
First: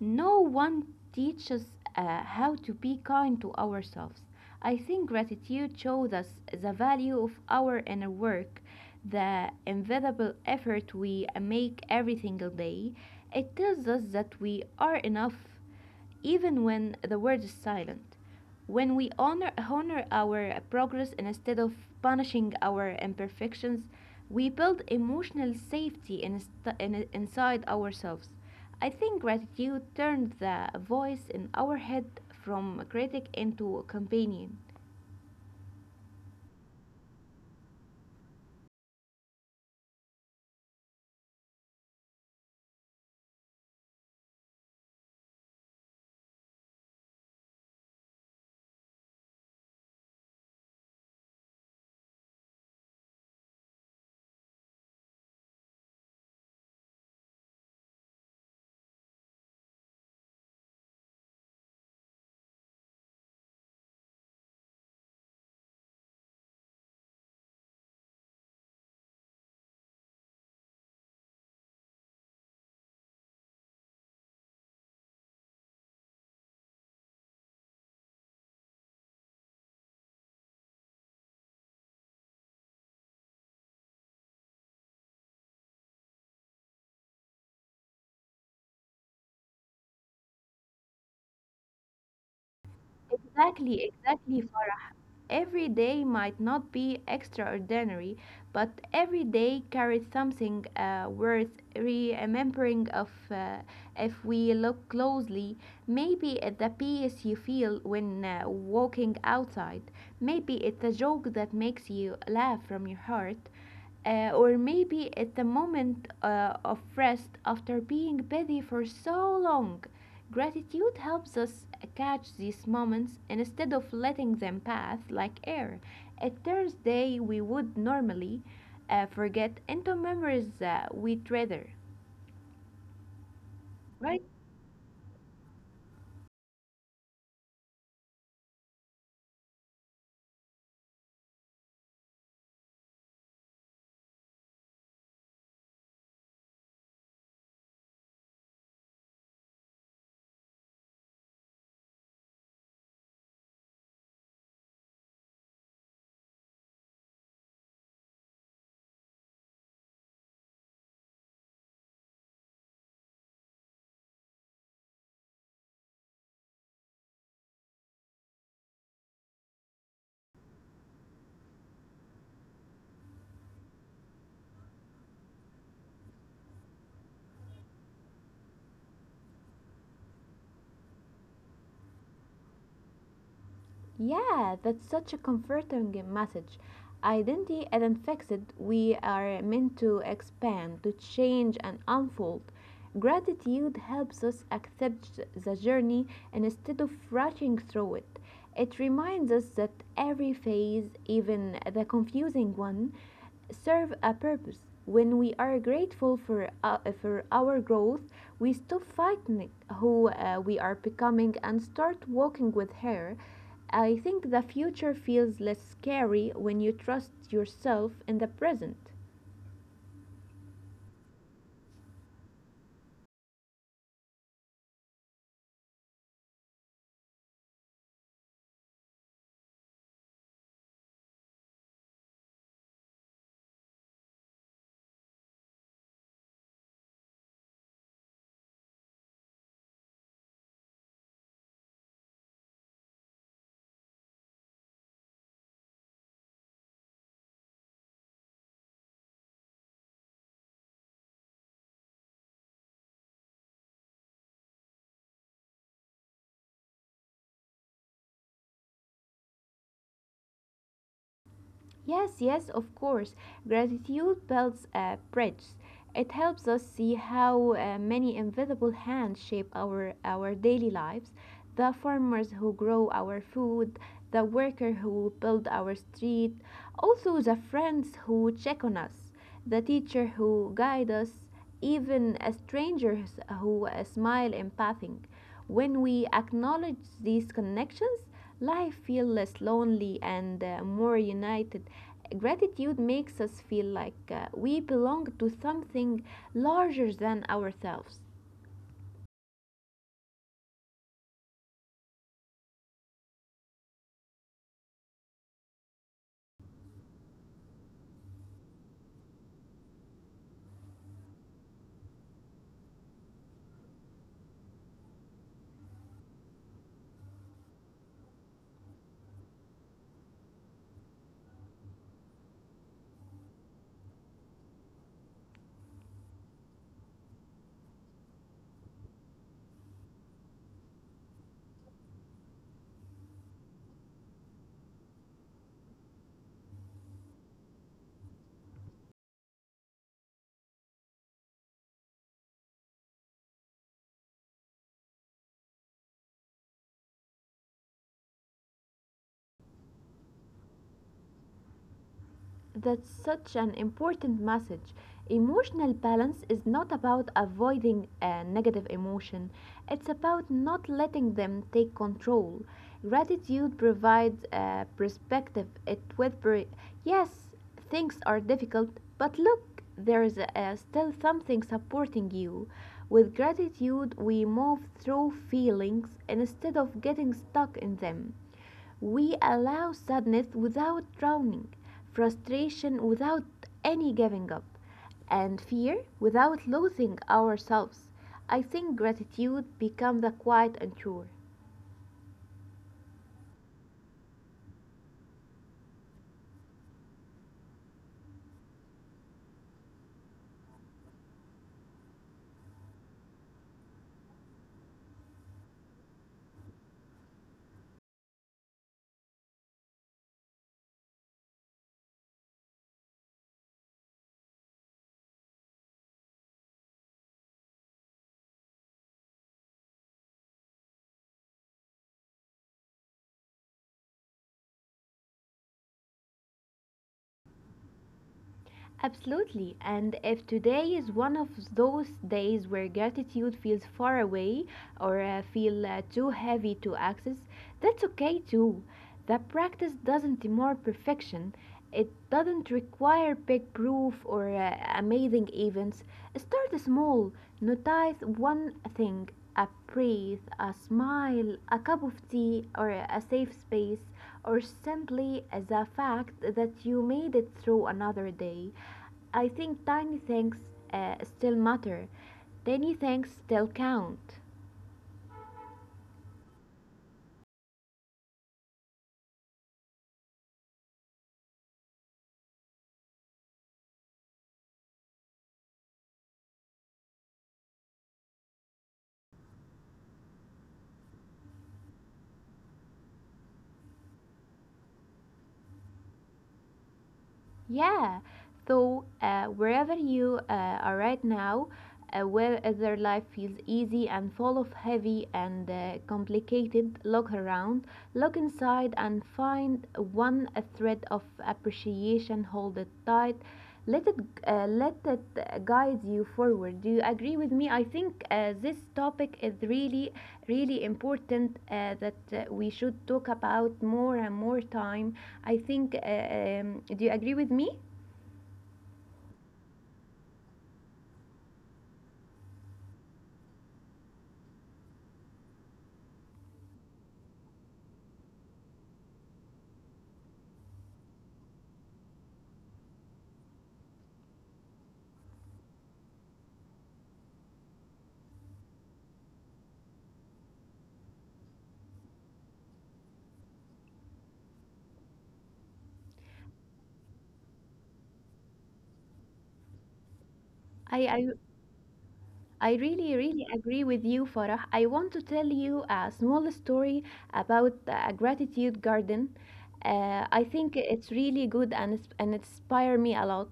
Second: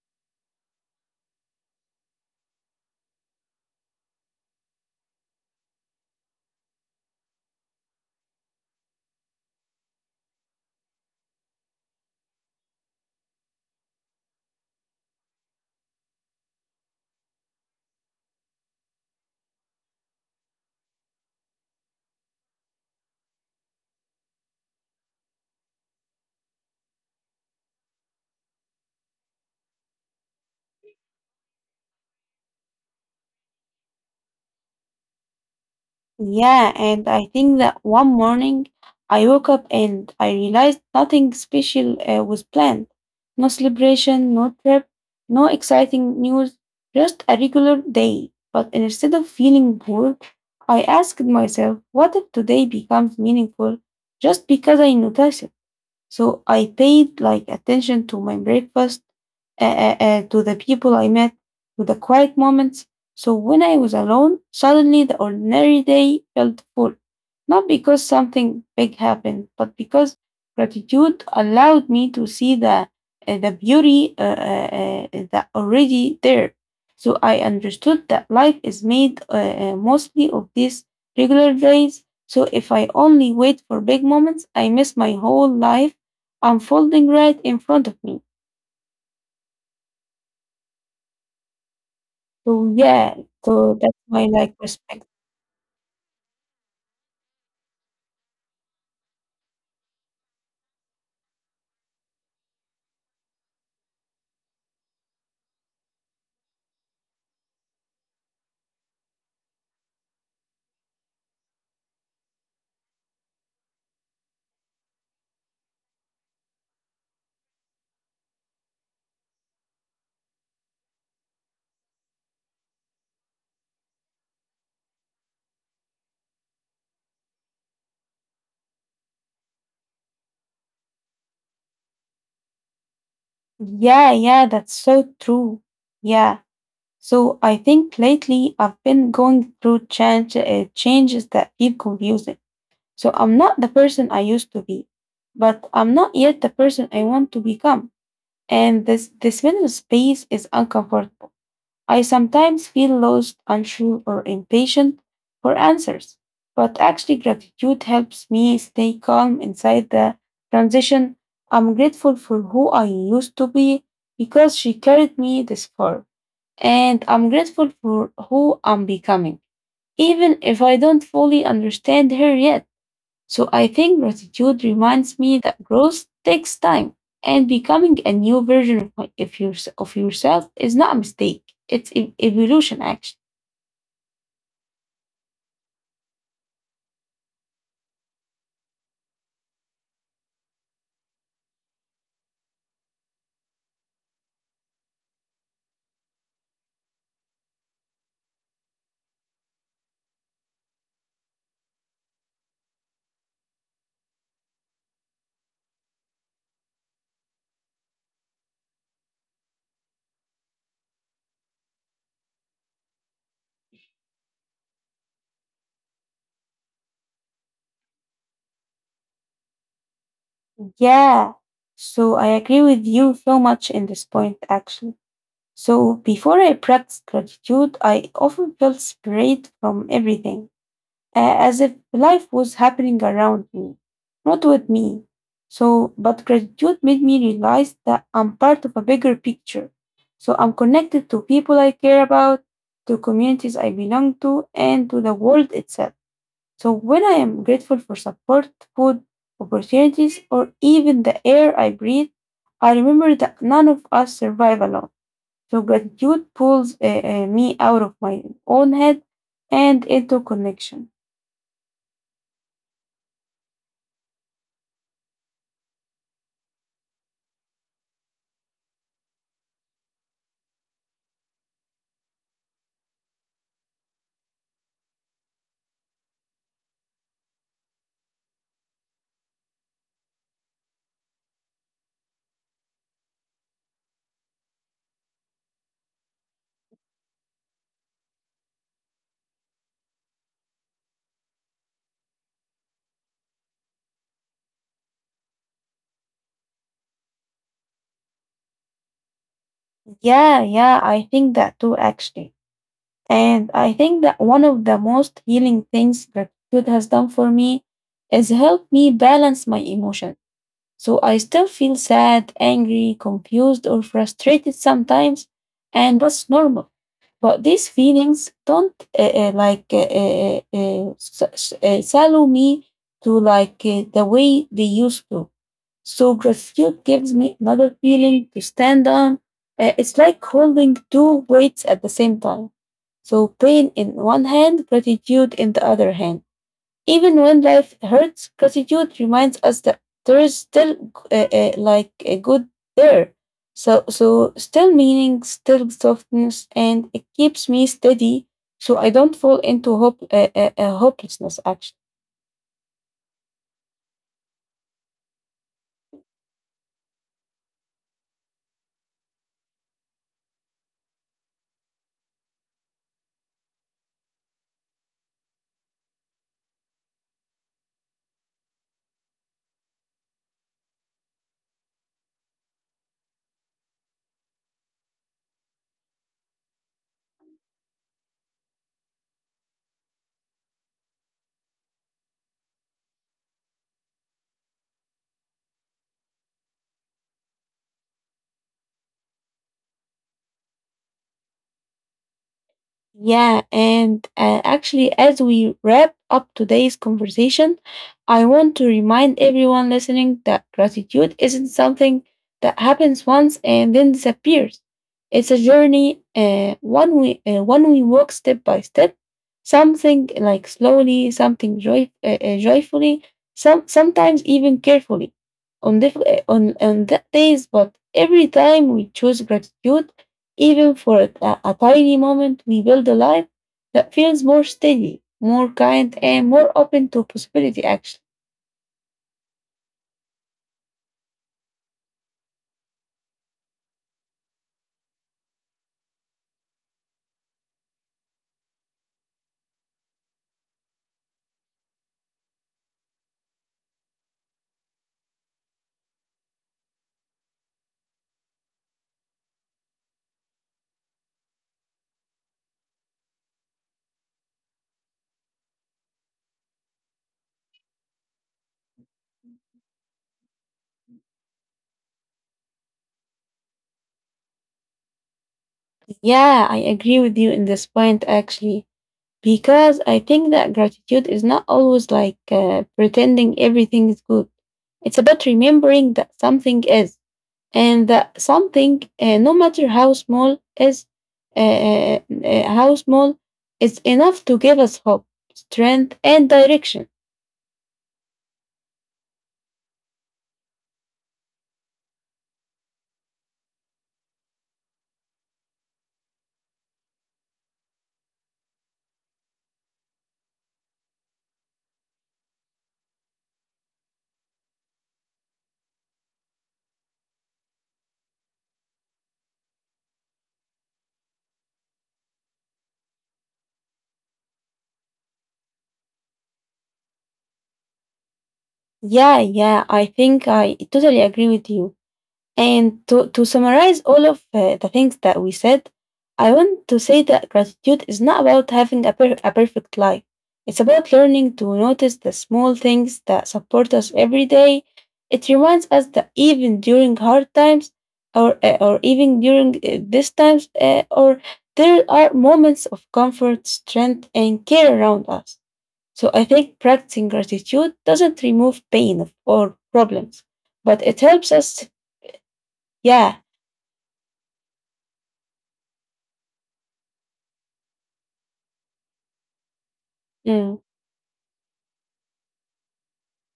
Speaker 2: No one teaches how to be kind to ourselves. I think gratitude shows us the value of our inner work, the invisible effort we make every single day. It tells us that we are enough, even when the word is silent. When we honor our progress instead of punishing our imperfections, we build emotional safety inside ourselves. I think gratitude turned the voice in our head from critic into companion.
Speaker 1: Yeah, and I think that one morning I woke up and I realized nothing special was planned. No celebration, no trip, no exciting news, just a regular day. But instead of feeling bored, I asked myself, what if today becomes meaningful just because I notice it? So I paid like attention to my breakfast, to the people I met, to the quiet moments. So when I was alone, suddenly the ordinary day felt full, not because something big happened, but because gratitude allowed me to see the beauty that already there. So I understood that life is made mostly of these regular days. So if I only wait for big moments, I miss my whole life unfolding right in front of me. So yeah, so
Speaker 2: Exactly,
Speaker 1: that's my
Speaker 2: exactly,
Speaker 1: like
Speaker 2: Farah.
Speaker 1: respect.
Speaker 2: Every day might not be extraordinary, but every day carries something worth remembering of if we look closely. Maybe it's the peace you feel when walking outside. Maybe it's a joke that makes you laugh from your heart or maybe at the moment of rest after being busy for so long. Gratitude helps us catch these moments instead of letting them pass like air. A Thursday we would normally forget into memories we treasure,
Speaker 1: Yeah,
Speaker 2: right?
Speaker 1: yeah, that's so true. Yeah. So I think lately I've been going through changes that keep confusing. So I'm not the person I used to be, but I'm not yet the person I want to become. And this middle space is uncomfortable. I sometimes feel lost, unsure, or impatient for answers, but actually, gratitude helps me stay calm inside the transition. I'm grateful for who I used to be because she carried me this far, and I'm grateful for who I'm becoming, even if I don't fully understand her yet. So I think gratitude reminds me that growth takes time and becoming a new version of yourself is not a mistake. It's evolution, actually.
Speaker 2: Yeah, that's such a comforting message. Identity isn't fixed. We are meant to expand, to change, and unfold. Gratitude helps us accept the journey instead of rushing through it. It reminds us that every phase, even the confusing one, serve a purpose. When we are grateful for our growth, we stop fighting who we are becoming and start walking with her. I think the future feels less scary when you trust yourself in the present.
Speaker 1: Yeah. So I agree with you so much in this point, actually. So before I practiced gratitude, I often felt separate from everything. As if life was happening around me, not with me. So, but gratitude made me realize that I'm part of a bigger picture. So, I'm connected to people I care about, to communities I belong to, and to the world itself. So, when I am grateful for support, food, opportunities, or even the air I breathe, I remember that none of us survive alone. So, gratitude pulls me out of my own head and into connection.
Speaker 2: Yes, yes, of course. Gratitude builds a bridge. It helps us see how many invisible hands shape our daily lives, the farmers who grow our food, the worker who build our street, also the friends who check on us, the teacher who guide us, even a stranger who smile empathing. When we acknowledge these connections, life feels less lonely and more united. Gratitude makes us feel like we belong to something larger than ourselves.
Speaker 1: Yeah, yeah, I think that too, actually. And I think that one of the most healing things gratitude has done for me is help me balance my emotions. So I still feel sad, angry, confused, or frustrated sometimes, and that's normal. But these feelings don't like s- s- shallow me to the way they used to. So gratitude gives me another feeling to stand on. It's like holding two weights at the same time. So pain in one hand, gratitude in the other hand. Even when life hurts, gratitude reminds us that there is still like a good there. So still meaning, still softness, and it keeps me steady, so I don't fall into hopelessness. Actually,
Speaker 2: That's such an important message. Emotional balance is not about avoiding a negative emotion, it's about not letting them take control. Gratitude provides a perspective. It with yes, things are difficult, but look, there is still something supporting you. With gratitude, we move through feelings instead of getting stuck in them. We allow sadness without drowning, frustration without any giving up, and fear without losing ourselves. I think gratitude becomes a quiet anchor.
Speaker 1: yeah, and actually, as we wrap up today's conversation, I want to remind everyone listening that gratitude isn't something that happens once and then disappears. It's a journey, one we walk step by step, something like slowly, something joyfully, some sometimes even carefully, on on that days. But every time we choose gratitude even for a tiny moment, we build a life that feels more steady, more kind, and more open to possibility, actually.
Speaker 2: Absolutely. And if today is one of those days where gratitude feels far away or feel too heavy to access, that's okay too. The practice doesn't demand perfection. It doesn't require big proof or amazing events. Start small. Notice one thing, a breath, a smile, a cup of tea, or a safe space or simply as a fact that you made it through another day. I think tiny things still matter. Tiny things still count.
Speaker 1: Yeah, I agree with you in this point, actually, because I think that gratitude is not always like pretending everything is good. It's about remembering that something is, and that something, no matter how small, is uh, uh, uh, how small, is enough to give us hope, strength, and direction.
Speaker 2: Yeah. So, wherever you are right now, whether life feels easy and full of heavy and complicated, look around, look inside, and find one thread of appreciation. Hold it tight. Let it let it guide you forward. Do you agree with me? I think this topic is really really important that we should talk about more and more time I think, do you agree with me?
Speaker 1: Yeah, yeah, I think I totally agree with you. And to summarize all of the things that we said, I want to say that gratitude is not about having a perfect life. It's about learning to notice the small things that support us every day. It reminds us that even during hard times, or even during these times, or there are moments of comfort, strength, and care around us. So I think practicing gratitude doesn't remove or problems, but
Speaker 2: I,
Speaker 1: it
Speaker 2: I,
Speaker 1: helps us.
Speaker 2: I really,
Speaker 1: Yeah.
Speaker 2: really agree with you, Farah. I want to tell you a small story about a gratitude garden. I
Speaker 1: Mm,
Speaker 2: think it's really good and inspire me a lot.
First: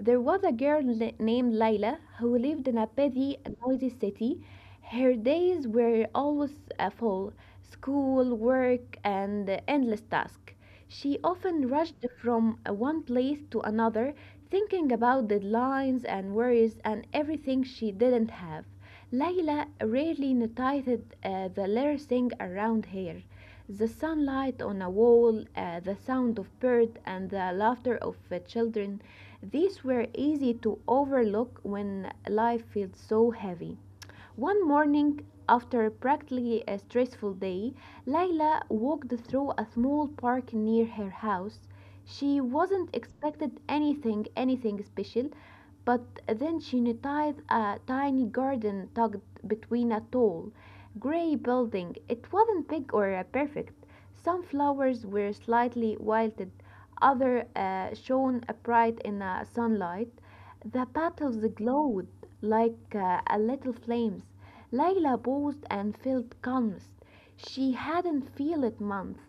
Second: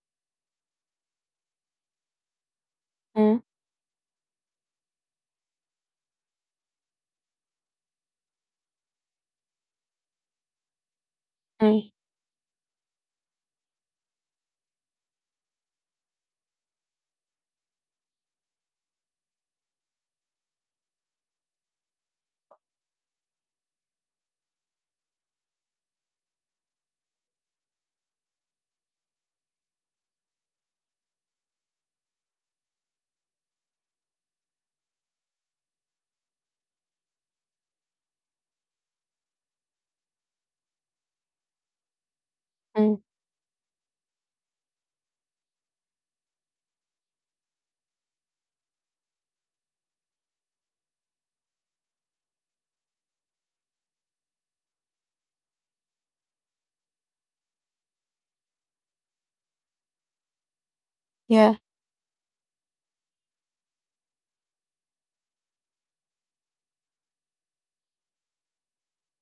Speaker 2: There was a named Layla who lived in a busy,
Speaker 1: mm,
Speaker 2: noisy city. Her days were always full, school, work, and endless tasks. She often
Speaker 1: mm,
Speaker 2: rushed from one place to another, thinking about deadlines and worries and everything she didn't have. Layla rarely noticed the little thing around her, the sunlight on a wall, the sound of birds, and the laughter of children. These were easy to overlook when life feels so heavy. One morning, after a practically a stressful day, Layla walked through a small park near her house. She wasn't
Speaker 1: mm,
Speaker 2: expected anything special, but then she noticed a tiny garden tucked between a tall, gray building. It wasn't big or perfect, some flowers were slightly wilted, others shone bright in the sunlight. The petals
Speaker 1: yeah.
Speaker 2: glowed like a little flames. Layla paused and felt calmest. She hadn't felt it months.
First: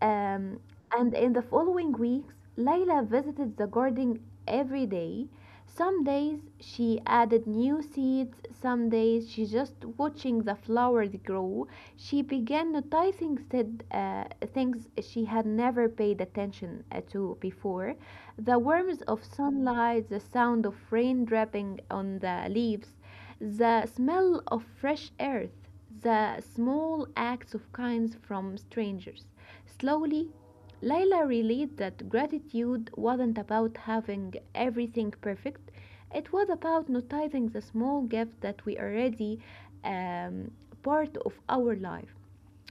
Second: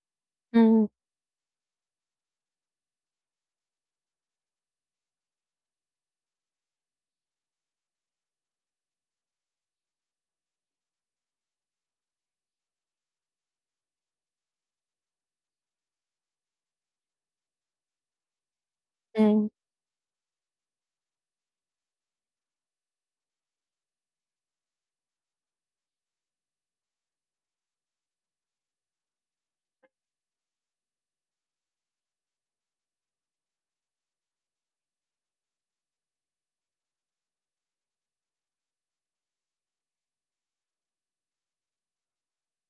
Speaker 2: Um,
Speaker 1: Mm,
Speaker 2: and in the following weeks, Layla visited the garden every day. Some days she added new seeds, some days she just watching the flowers grow. She began noticing said, things she had never paid attention to before. The warmth of
Speaker 1: mm,
Speaker 2: sunlight, the sound of rain dripping on the leaves, the smell of fresh earth, the small acts of kindness from strangers. Slowly, Layla realized that gratitude wasn't about having everything perfect, it was about noticing the small gifts that we already um, part of our life.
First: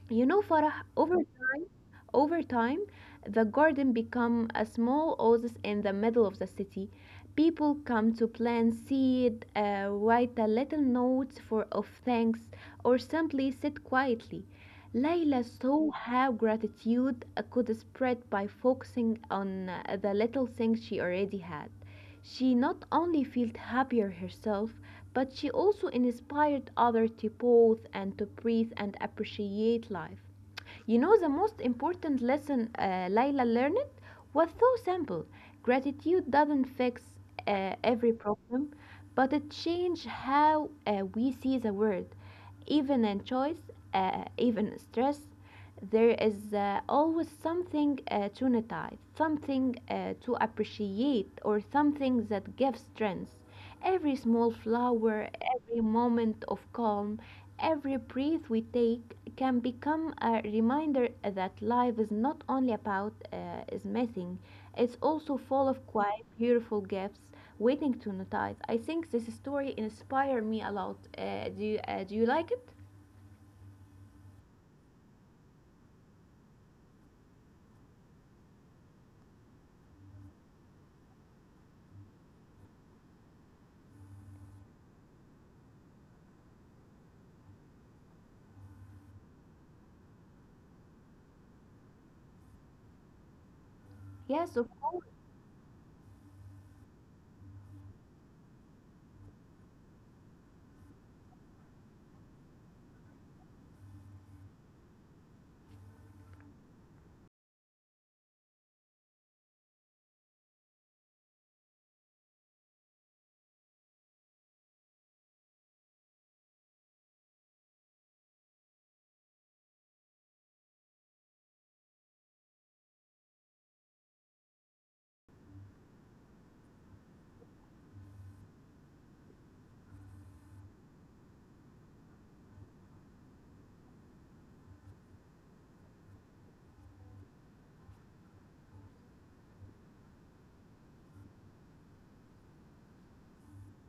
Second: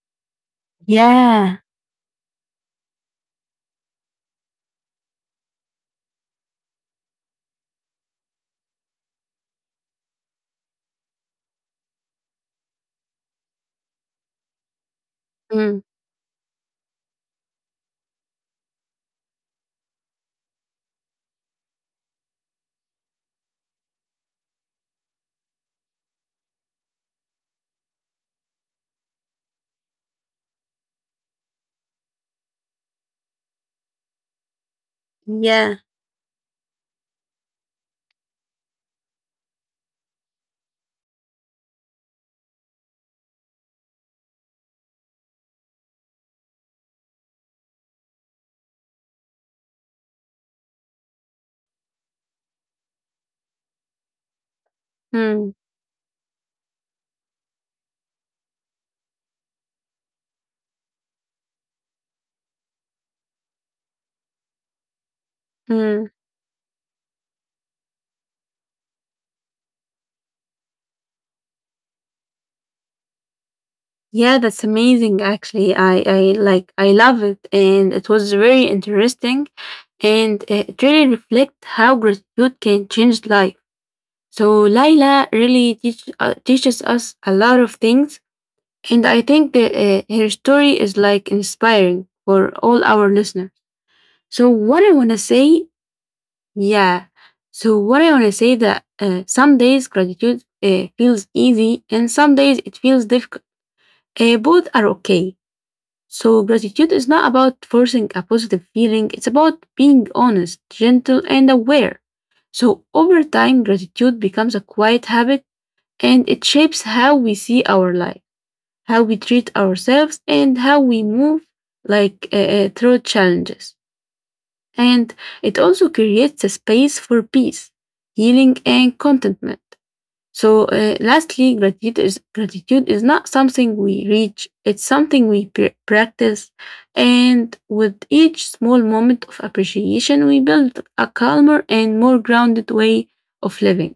Speaker 2: You know, Farah,
Speaker 1: yeah.
Speaker 2: over time, the garden become a small oasis in the middle of the city. People come to plant seed, write a little note for of thanks, or simply sit quietly. Layla
Speaker 1: Mm,
Speaker 2: saw how gratitude could spread by focusing on the little things she already had. She not only felt happier herself, but she also inspired others to pause and to breathe and appreciate life. You know, the most important lesson Layla learned was so simple.
Speaker 1: yeah.
Speaker 2: Gratitude doesn't fix every problem, but it changes how we see the world. Even in choice, even in stress, there is always something to notice, something to appreciate, or something that gives strength. Every small flower,
Speaker 1: Mm,
Speaker 2: every moment of calm, every breath we take can become a reminder that life is not only about smithing, it's also full of
Speaker 1: mm.
Speaker 2: quiet, beautiful gifts waiting to notice. I think this story inspired me a lot. Do you like it?
Speaker 1: Yeah, that's amazing. Actually, I like I love it, and it was very interesting, and it really reflects how gratitude can change life. So Laila really teaches us a lot of things. And I think that her story is like inspiring for all our listeners. So
Speaker 2: Yes, of
Speaker 1: what I
Speaker 2: course.
Speaker 1: want to say, yeah. So what I want to say that some days gratitude feels easy and some days it feels difficult. Both are okay. So gratitude is not about forcing a positive feeling. It's about being honest, gentle, and aware. So over time, gratitude becomes a quiet habit and it shapes how we see our life, how we treat ourselves, and how we move through challenges. And it also creates a space for peace, healing, and contentment. So, lastly, gratitude is not something we reach, it's something we practice. And with each small moment of appreciation, we build a calmer and more grounded way of living.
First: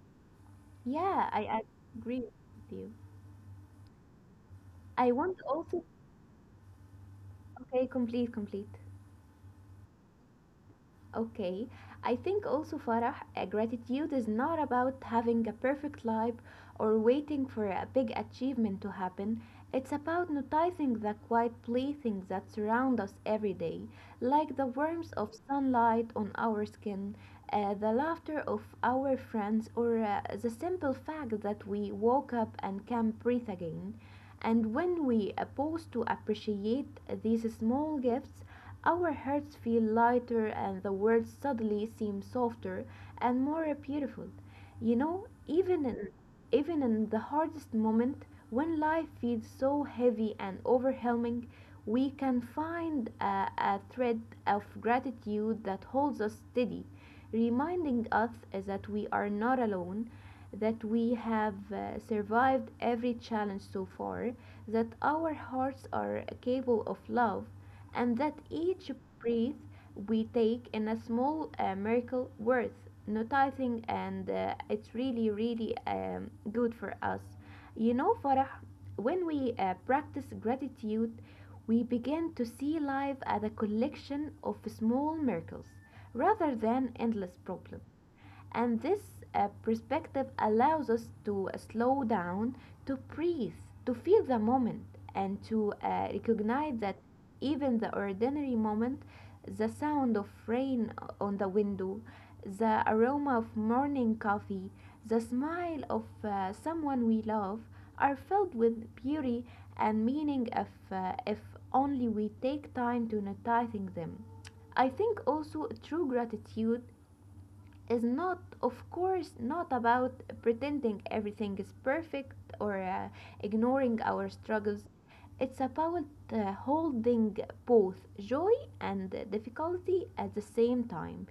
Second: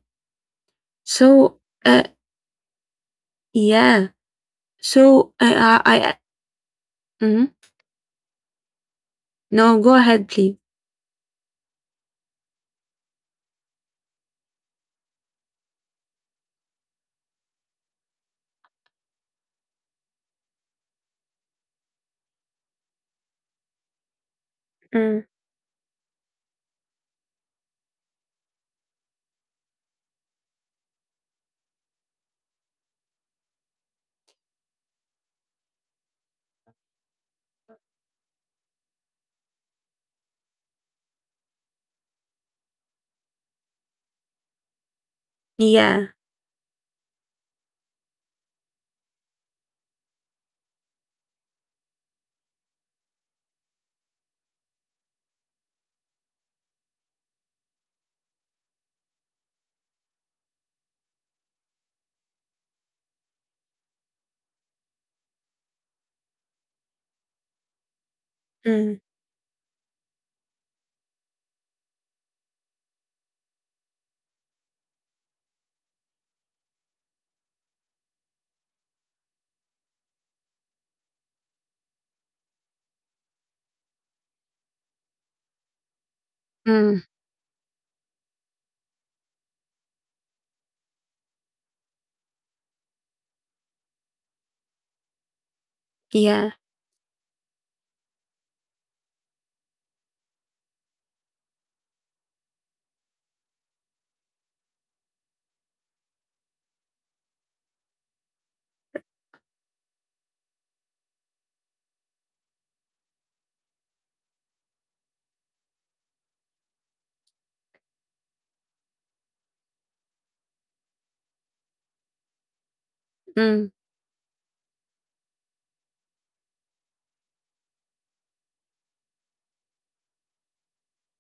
Speaker 2: Yeah, I
Speaker 1: So, uh,
Speaker 2: agree with you.
Speaker 1: yeah.
Speaker 2: I
Speaker 1: So,
Speaker 2: want also.
Speaker 1: I mhm.
Speaker 2: Okay, complete, complete.
Speaker 1: No, go ahead, please.
Speaker 2: Okay, I think also, Farah, gratitude is not about having a perfect life or waiting for a big achievement to happen. It's about noticing the quiet playthings that surround us every day, like the warmth
Speaker 1: Mm,
Speaker 2: of sunlight on our skin, the laughter of our friends, or the simple fact that we woke up and can breathe again. And when we pause to appreciate these small gifts, our hearts feel lighter and the words suddenly seem softer and more beautiful. You know, even in,
Speaker 1: yeah.
Speaker 2: even in the hardest moment, when life feels so heavy and overwhelming, we can find a thread of gratitude that holds us steady, reminding us that we are not alone, that we have survived every challenge so far, that our hearts are capable of love, and that each
Speaker 1: Mm,
Speaker 2: breath we take in a small miracle worth noticing, and it's really, really good for us. You know, Farah, when we practice gratitude, we begin to see life as a collection of small miracles rather than
Speaker 1: mm,
Speaker 2: endless problems. And this perspective allows us to slow down, to breathe, to feel the moment, and to
Speaker 1: yeah.
Speaker 2: recognize that even the ordinary moment, the sound of rain on the window, the aroma of morning coffee, the smile of someone we love, are filled with beauty and meaning if only we take time to noticing them. I think also true gratitude is not, of course, not about pretending everything is perfect or
Speaker 1: Mm,
Speaker 2: ignoring our struggles. It's about holding both joy and difficulty at the same time.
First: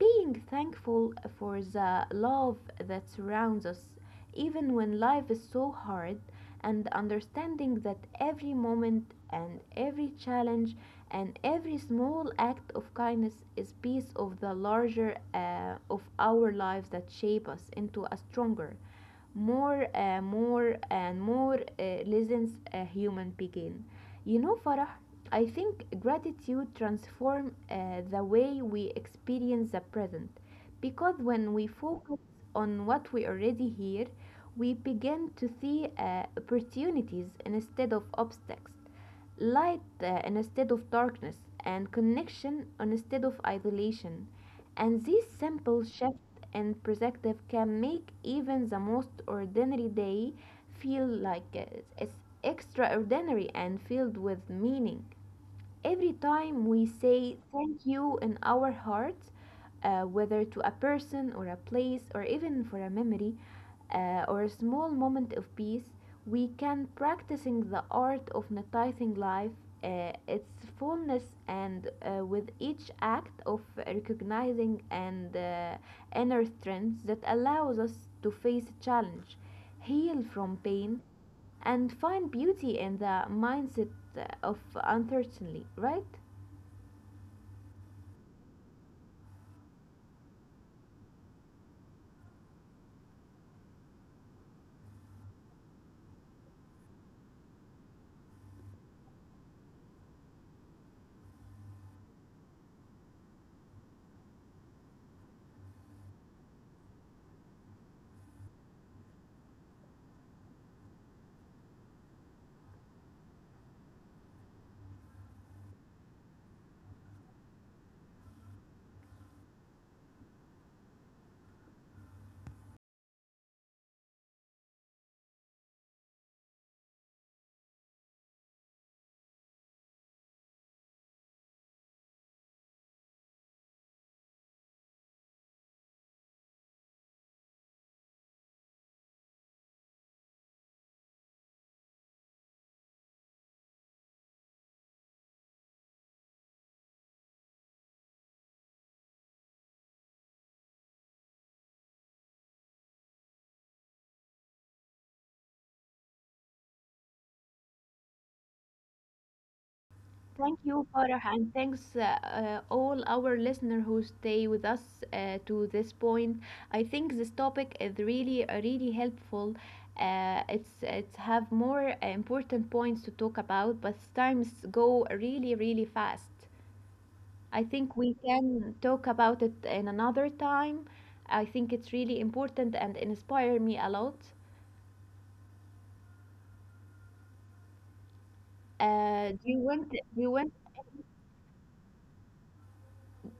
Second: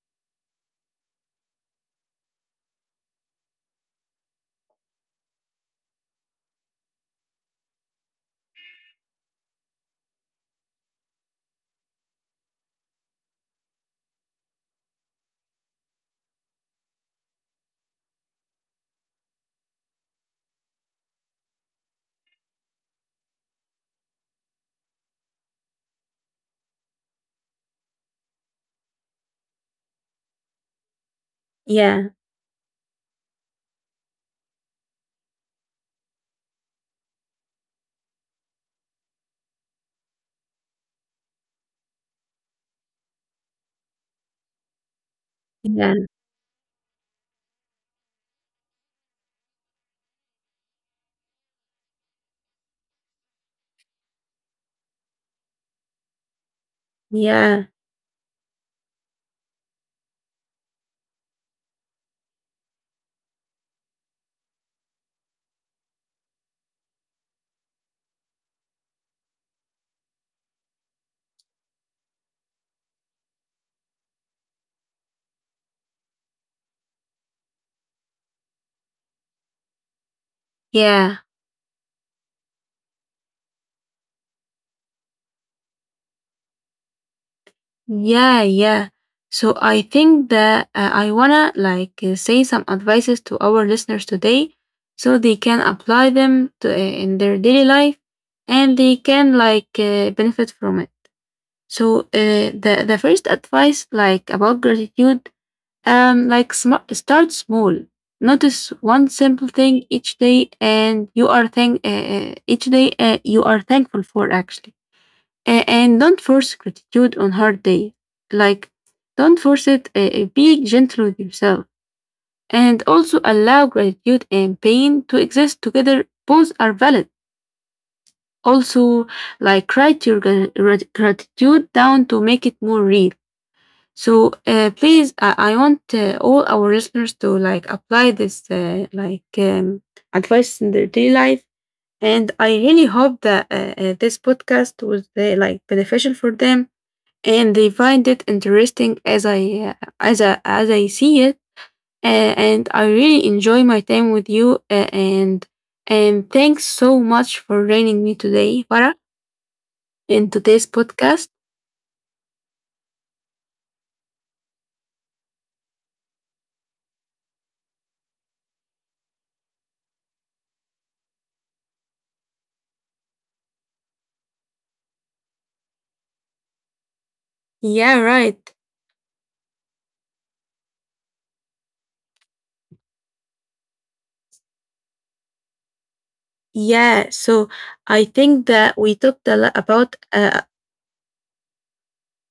Speaker 2: Being thankful for the love that surrounds us, even when life is so hard, and understanding that every moment and every challenge and every small act of kindness is piece of the larger of our lives that shape us into a stronger, more and more lessons a human begin. You know, Farah, I think gratitude transform the way we experience the present, because when we
Speaker 1: yeah.
Speaker 2: focus on what we already hear, we begin to see opportunities instead of obstacles, light instead of darkness, and connection instead of isolation. And this simple
Speaker 1: Yeah.
Speaker 2: shift in perspective can make even the most ordinary day feel like it's extraordinary and filled with meaning. Every time we say
Speaker 1: Yeah.
Speaker 2: thank you in our hearts, whether to a person or a place or even for a memory or a small moment of peace, we can practicing the art of noticing life, its fullness, and with each act of recognizing and inner strength that allows us to face challenge, heal from pain,
Speaker 1: Yeah.
Speaker 2: and find beauty in the mindset of uncertainty, right?
Speaker 1: Yeah. Yeah. So I think that I wanna like say some advices to our listeners today, so they can apply them in their daily life, and they can like benefit from it. So the first advice like about gratitude. Like start small. Notice one simple thing each day, and you are thank each day you are thankful for, actually. And don't force gratitude on hard day. Like don't force it. Be gentle with yourself, and also allow gratitude and pain to exist together. Both are valid. Also, like write your gratitude down to make it more real. So I want all our listeners to like apply this advice in their daily life, and I really hope that this podcast was like beneficial for them and they find it interesting as as I see it, uh, and I really enjoy my time with you and thanks so much for joining me today, Farah, in
Speaker 2: Thank
Speaker 1: today's
Speaker 2: you, Farah,
Speaker 1: podcast.
Speaker 2: and thanks all our listeners who stay with us to this point. I think this topic is really helpful. It's have more important points to talk about, but times go really, really fast. I think
Speaker 1: Yeah,
Speaker 2: we
Speaker 1: right.
Speaker 2: can talk about it in another time. I think it's really important and inspire me a lot.
Speaker 1: Yeah, so I think
Speaker 2: Uh, do you
Speaker 1: that we
Speaker 2: want do
Speaker 1: talked a
Speaker 2: you
Speaker 1: lot
Speaker 2: want
Speaker 1: about,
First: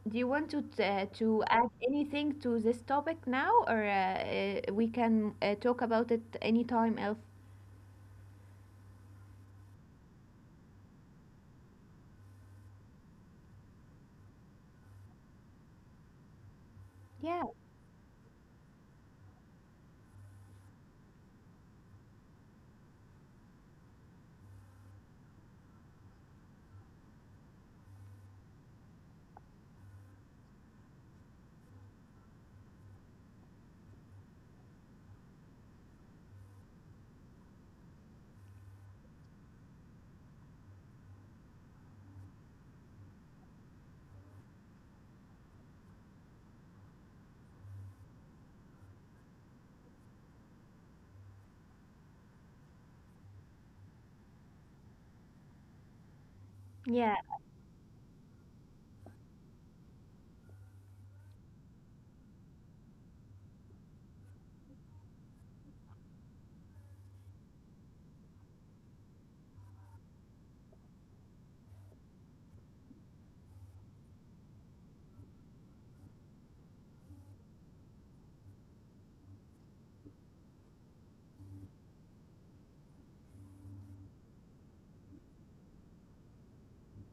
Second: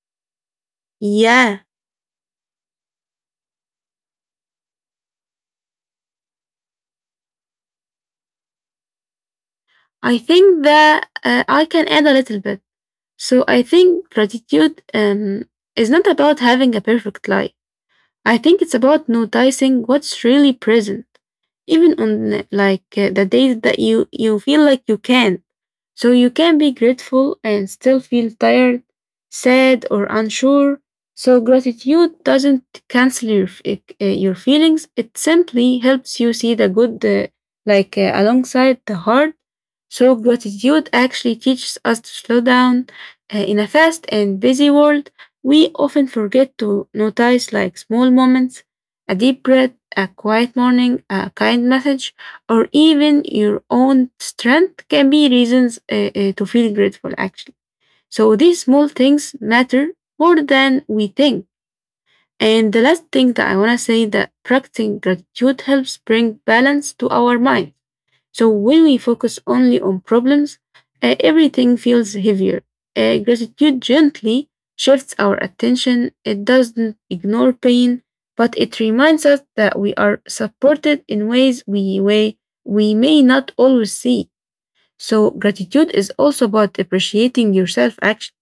Speaker 2: to to add
Speaker 1: yeah,
Speaker 2: anything to this topic now, or we can talk about it anytime else?
Speaker 1: I think that I can add a little bit. So I think gratitude is not about having a perfect life.
Speaker 2: Yeah,
Speaker 1: I think it's about noticing what's really present, even on the days that you feel like you can. So you can be grateful and still feel tired, sad, or unsure. So gratitude doesn't cancel your your feelings. It simply helps you see the good, alongside the hard. So gratitude actually teaches us to slow down in a fast and busy world we often forget to notice like small moments, a deep breath, a quiet morning, a kind message, or even your own strength can be reasons to feel grateful, actually. So
Speaker 2: yeah,
Speaker 1: these small things matter more than we think. And the last thing that I want to say that practicing gratitude helps bring balance to our mind. So when we focus only on problems, everything feels heavier. Gratitude gently shifts our attention. It doesn't ignore pain, but it reminds us that we are supported in ways we way we may not always see. So gratitude is also about appreciating yourself, actually,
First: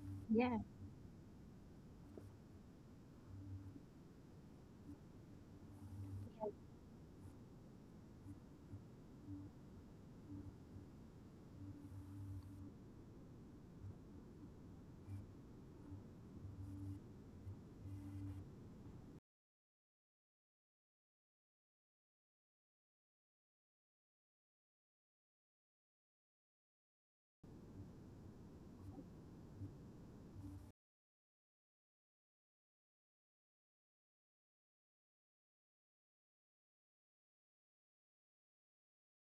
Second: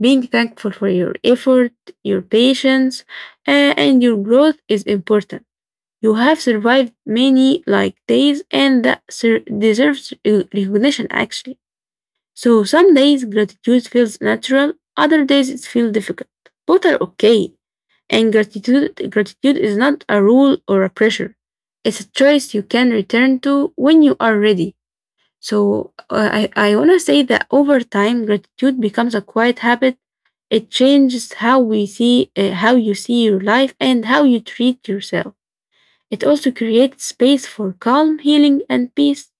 Speaker 1: being
Speaker 2: yeah.
Speaker 1: thankful for your effort, your patience, and your growth is important. You have survived many like days and that deserves recognition, actually. So some days gratitude feels natural, other days it feels difficult. Both are okay. And gratitude is not a rule or a pressure. It's a choice you can return to when you are ready. So I want to say that over time gratitude becomes a quiet habit. It changes how we see how you see your life and how you treat yourself. It also creates space for calm, healing, and peace.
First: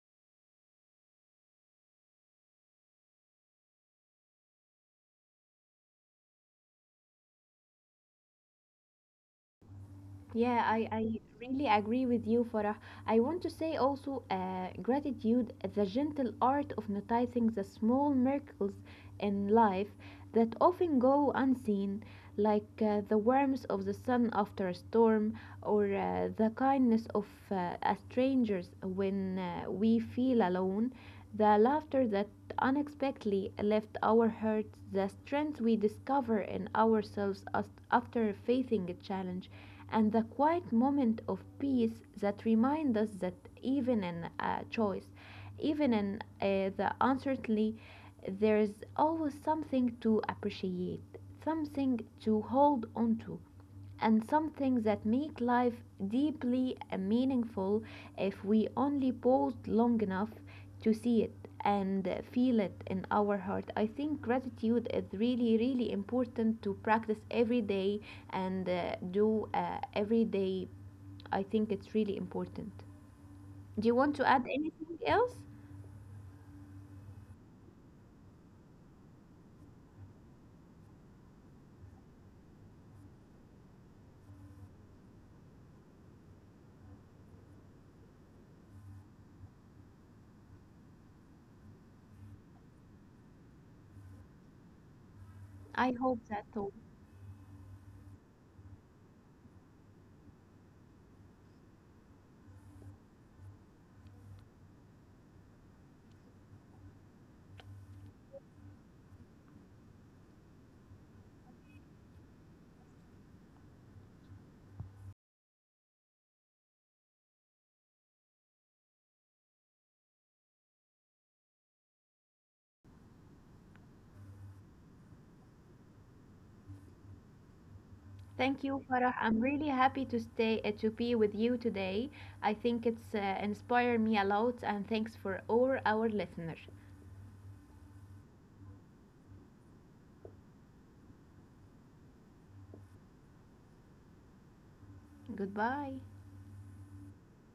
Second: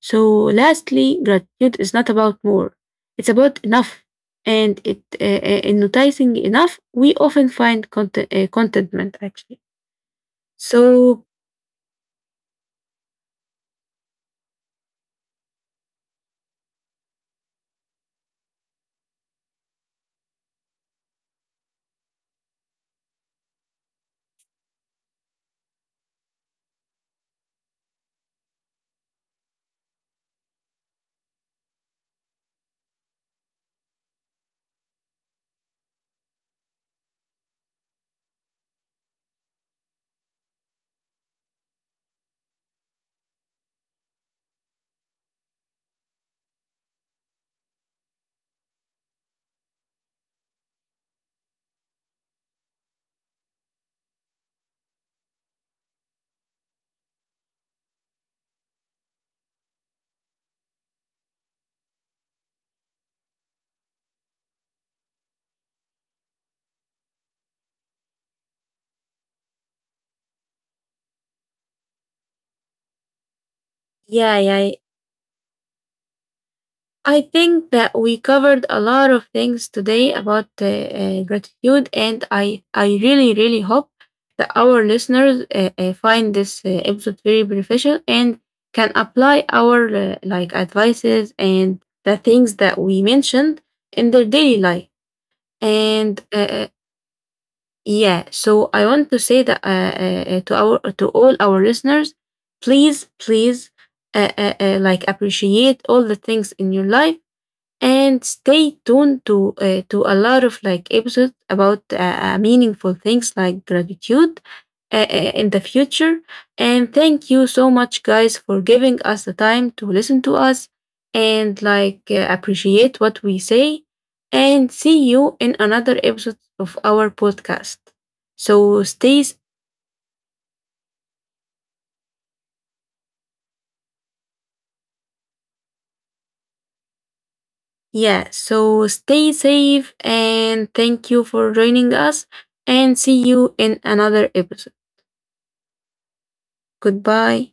Speaker 1: So, lastly, gratitude is not about more, it's about enough. And in noticing enough, we often find contentment, actually.
Speaker 2: Yeah, I
Speaker 1: So,
Speaker 2: really agree with you, Farah. I want to say also gratitude, the gentle art of noticing the small miracles in life that often go unseen, like the warmth of the sun after a storm or the kindness of a strangers when we feel alone, the laughter that unexpectedly left our hearts, the strength we discover in ourselves after facing a challenge, and the quiet moment of peace that remind us that even in choice, even in the uncertainty, there is always something to appreciate, something to hold on to, and something that make life deeply meaningful if we only paused long enough to see it and feel it in our heart. I think gratitude is really, really important to practice every day and do every day. I think it's really important. Do you want to
Speaker 1: yeah,
Speaker 2: add
Speaker 1: yeah,
Speaker 2: anything else?
Speaker 1: I think that we covered a lot of things today about gratitude, and I really, really hope that our listeners find this episode very beneficial and can apply our like advices and the things that we mentioned in their daily life.
Speaker 2: I hope
Speaker 1: And
Speaker 2: that's all.
Speaker 1: yeah, so I want to say that to all our listeners, please, please, like appreciate all the things in your life and stay tuned to a lot of like episodes about meaningful things like gratitude in the future, and thank you so much guys for giving us the time to listen to us and like appreciate what we say and see you in another episode of our podcast,
Speaker 2: Thank
Speaker 1: so
Speaker 2: you, Farah. I'm really happy to stay to be with you today. I think it's inspired me a lot, and thanks for all our listeners.
Speaker 1: yeah, so stay safe and thank you for joining us and see you in another episode.
Speaker 2: Goodbye.
Speaker 1: Goodbye.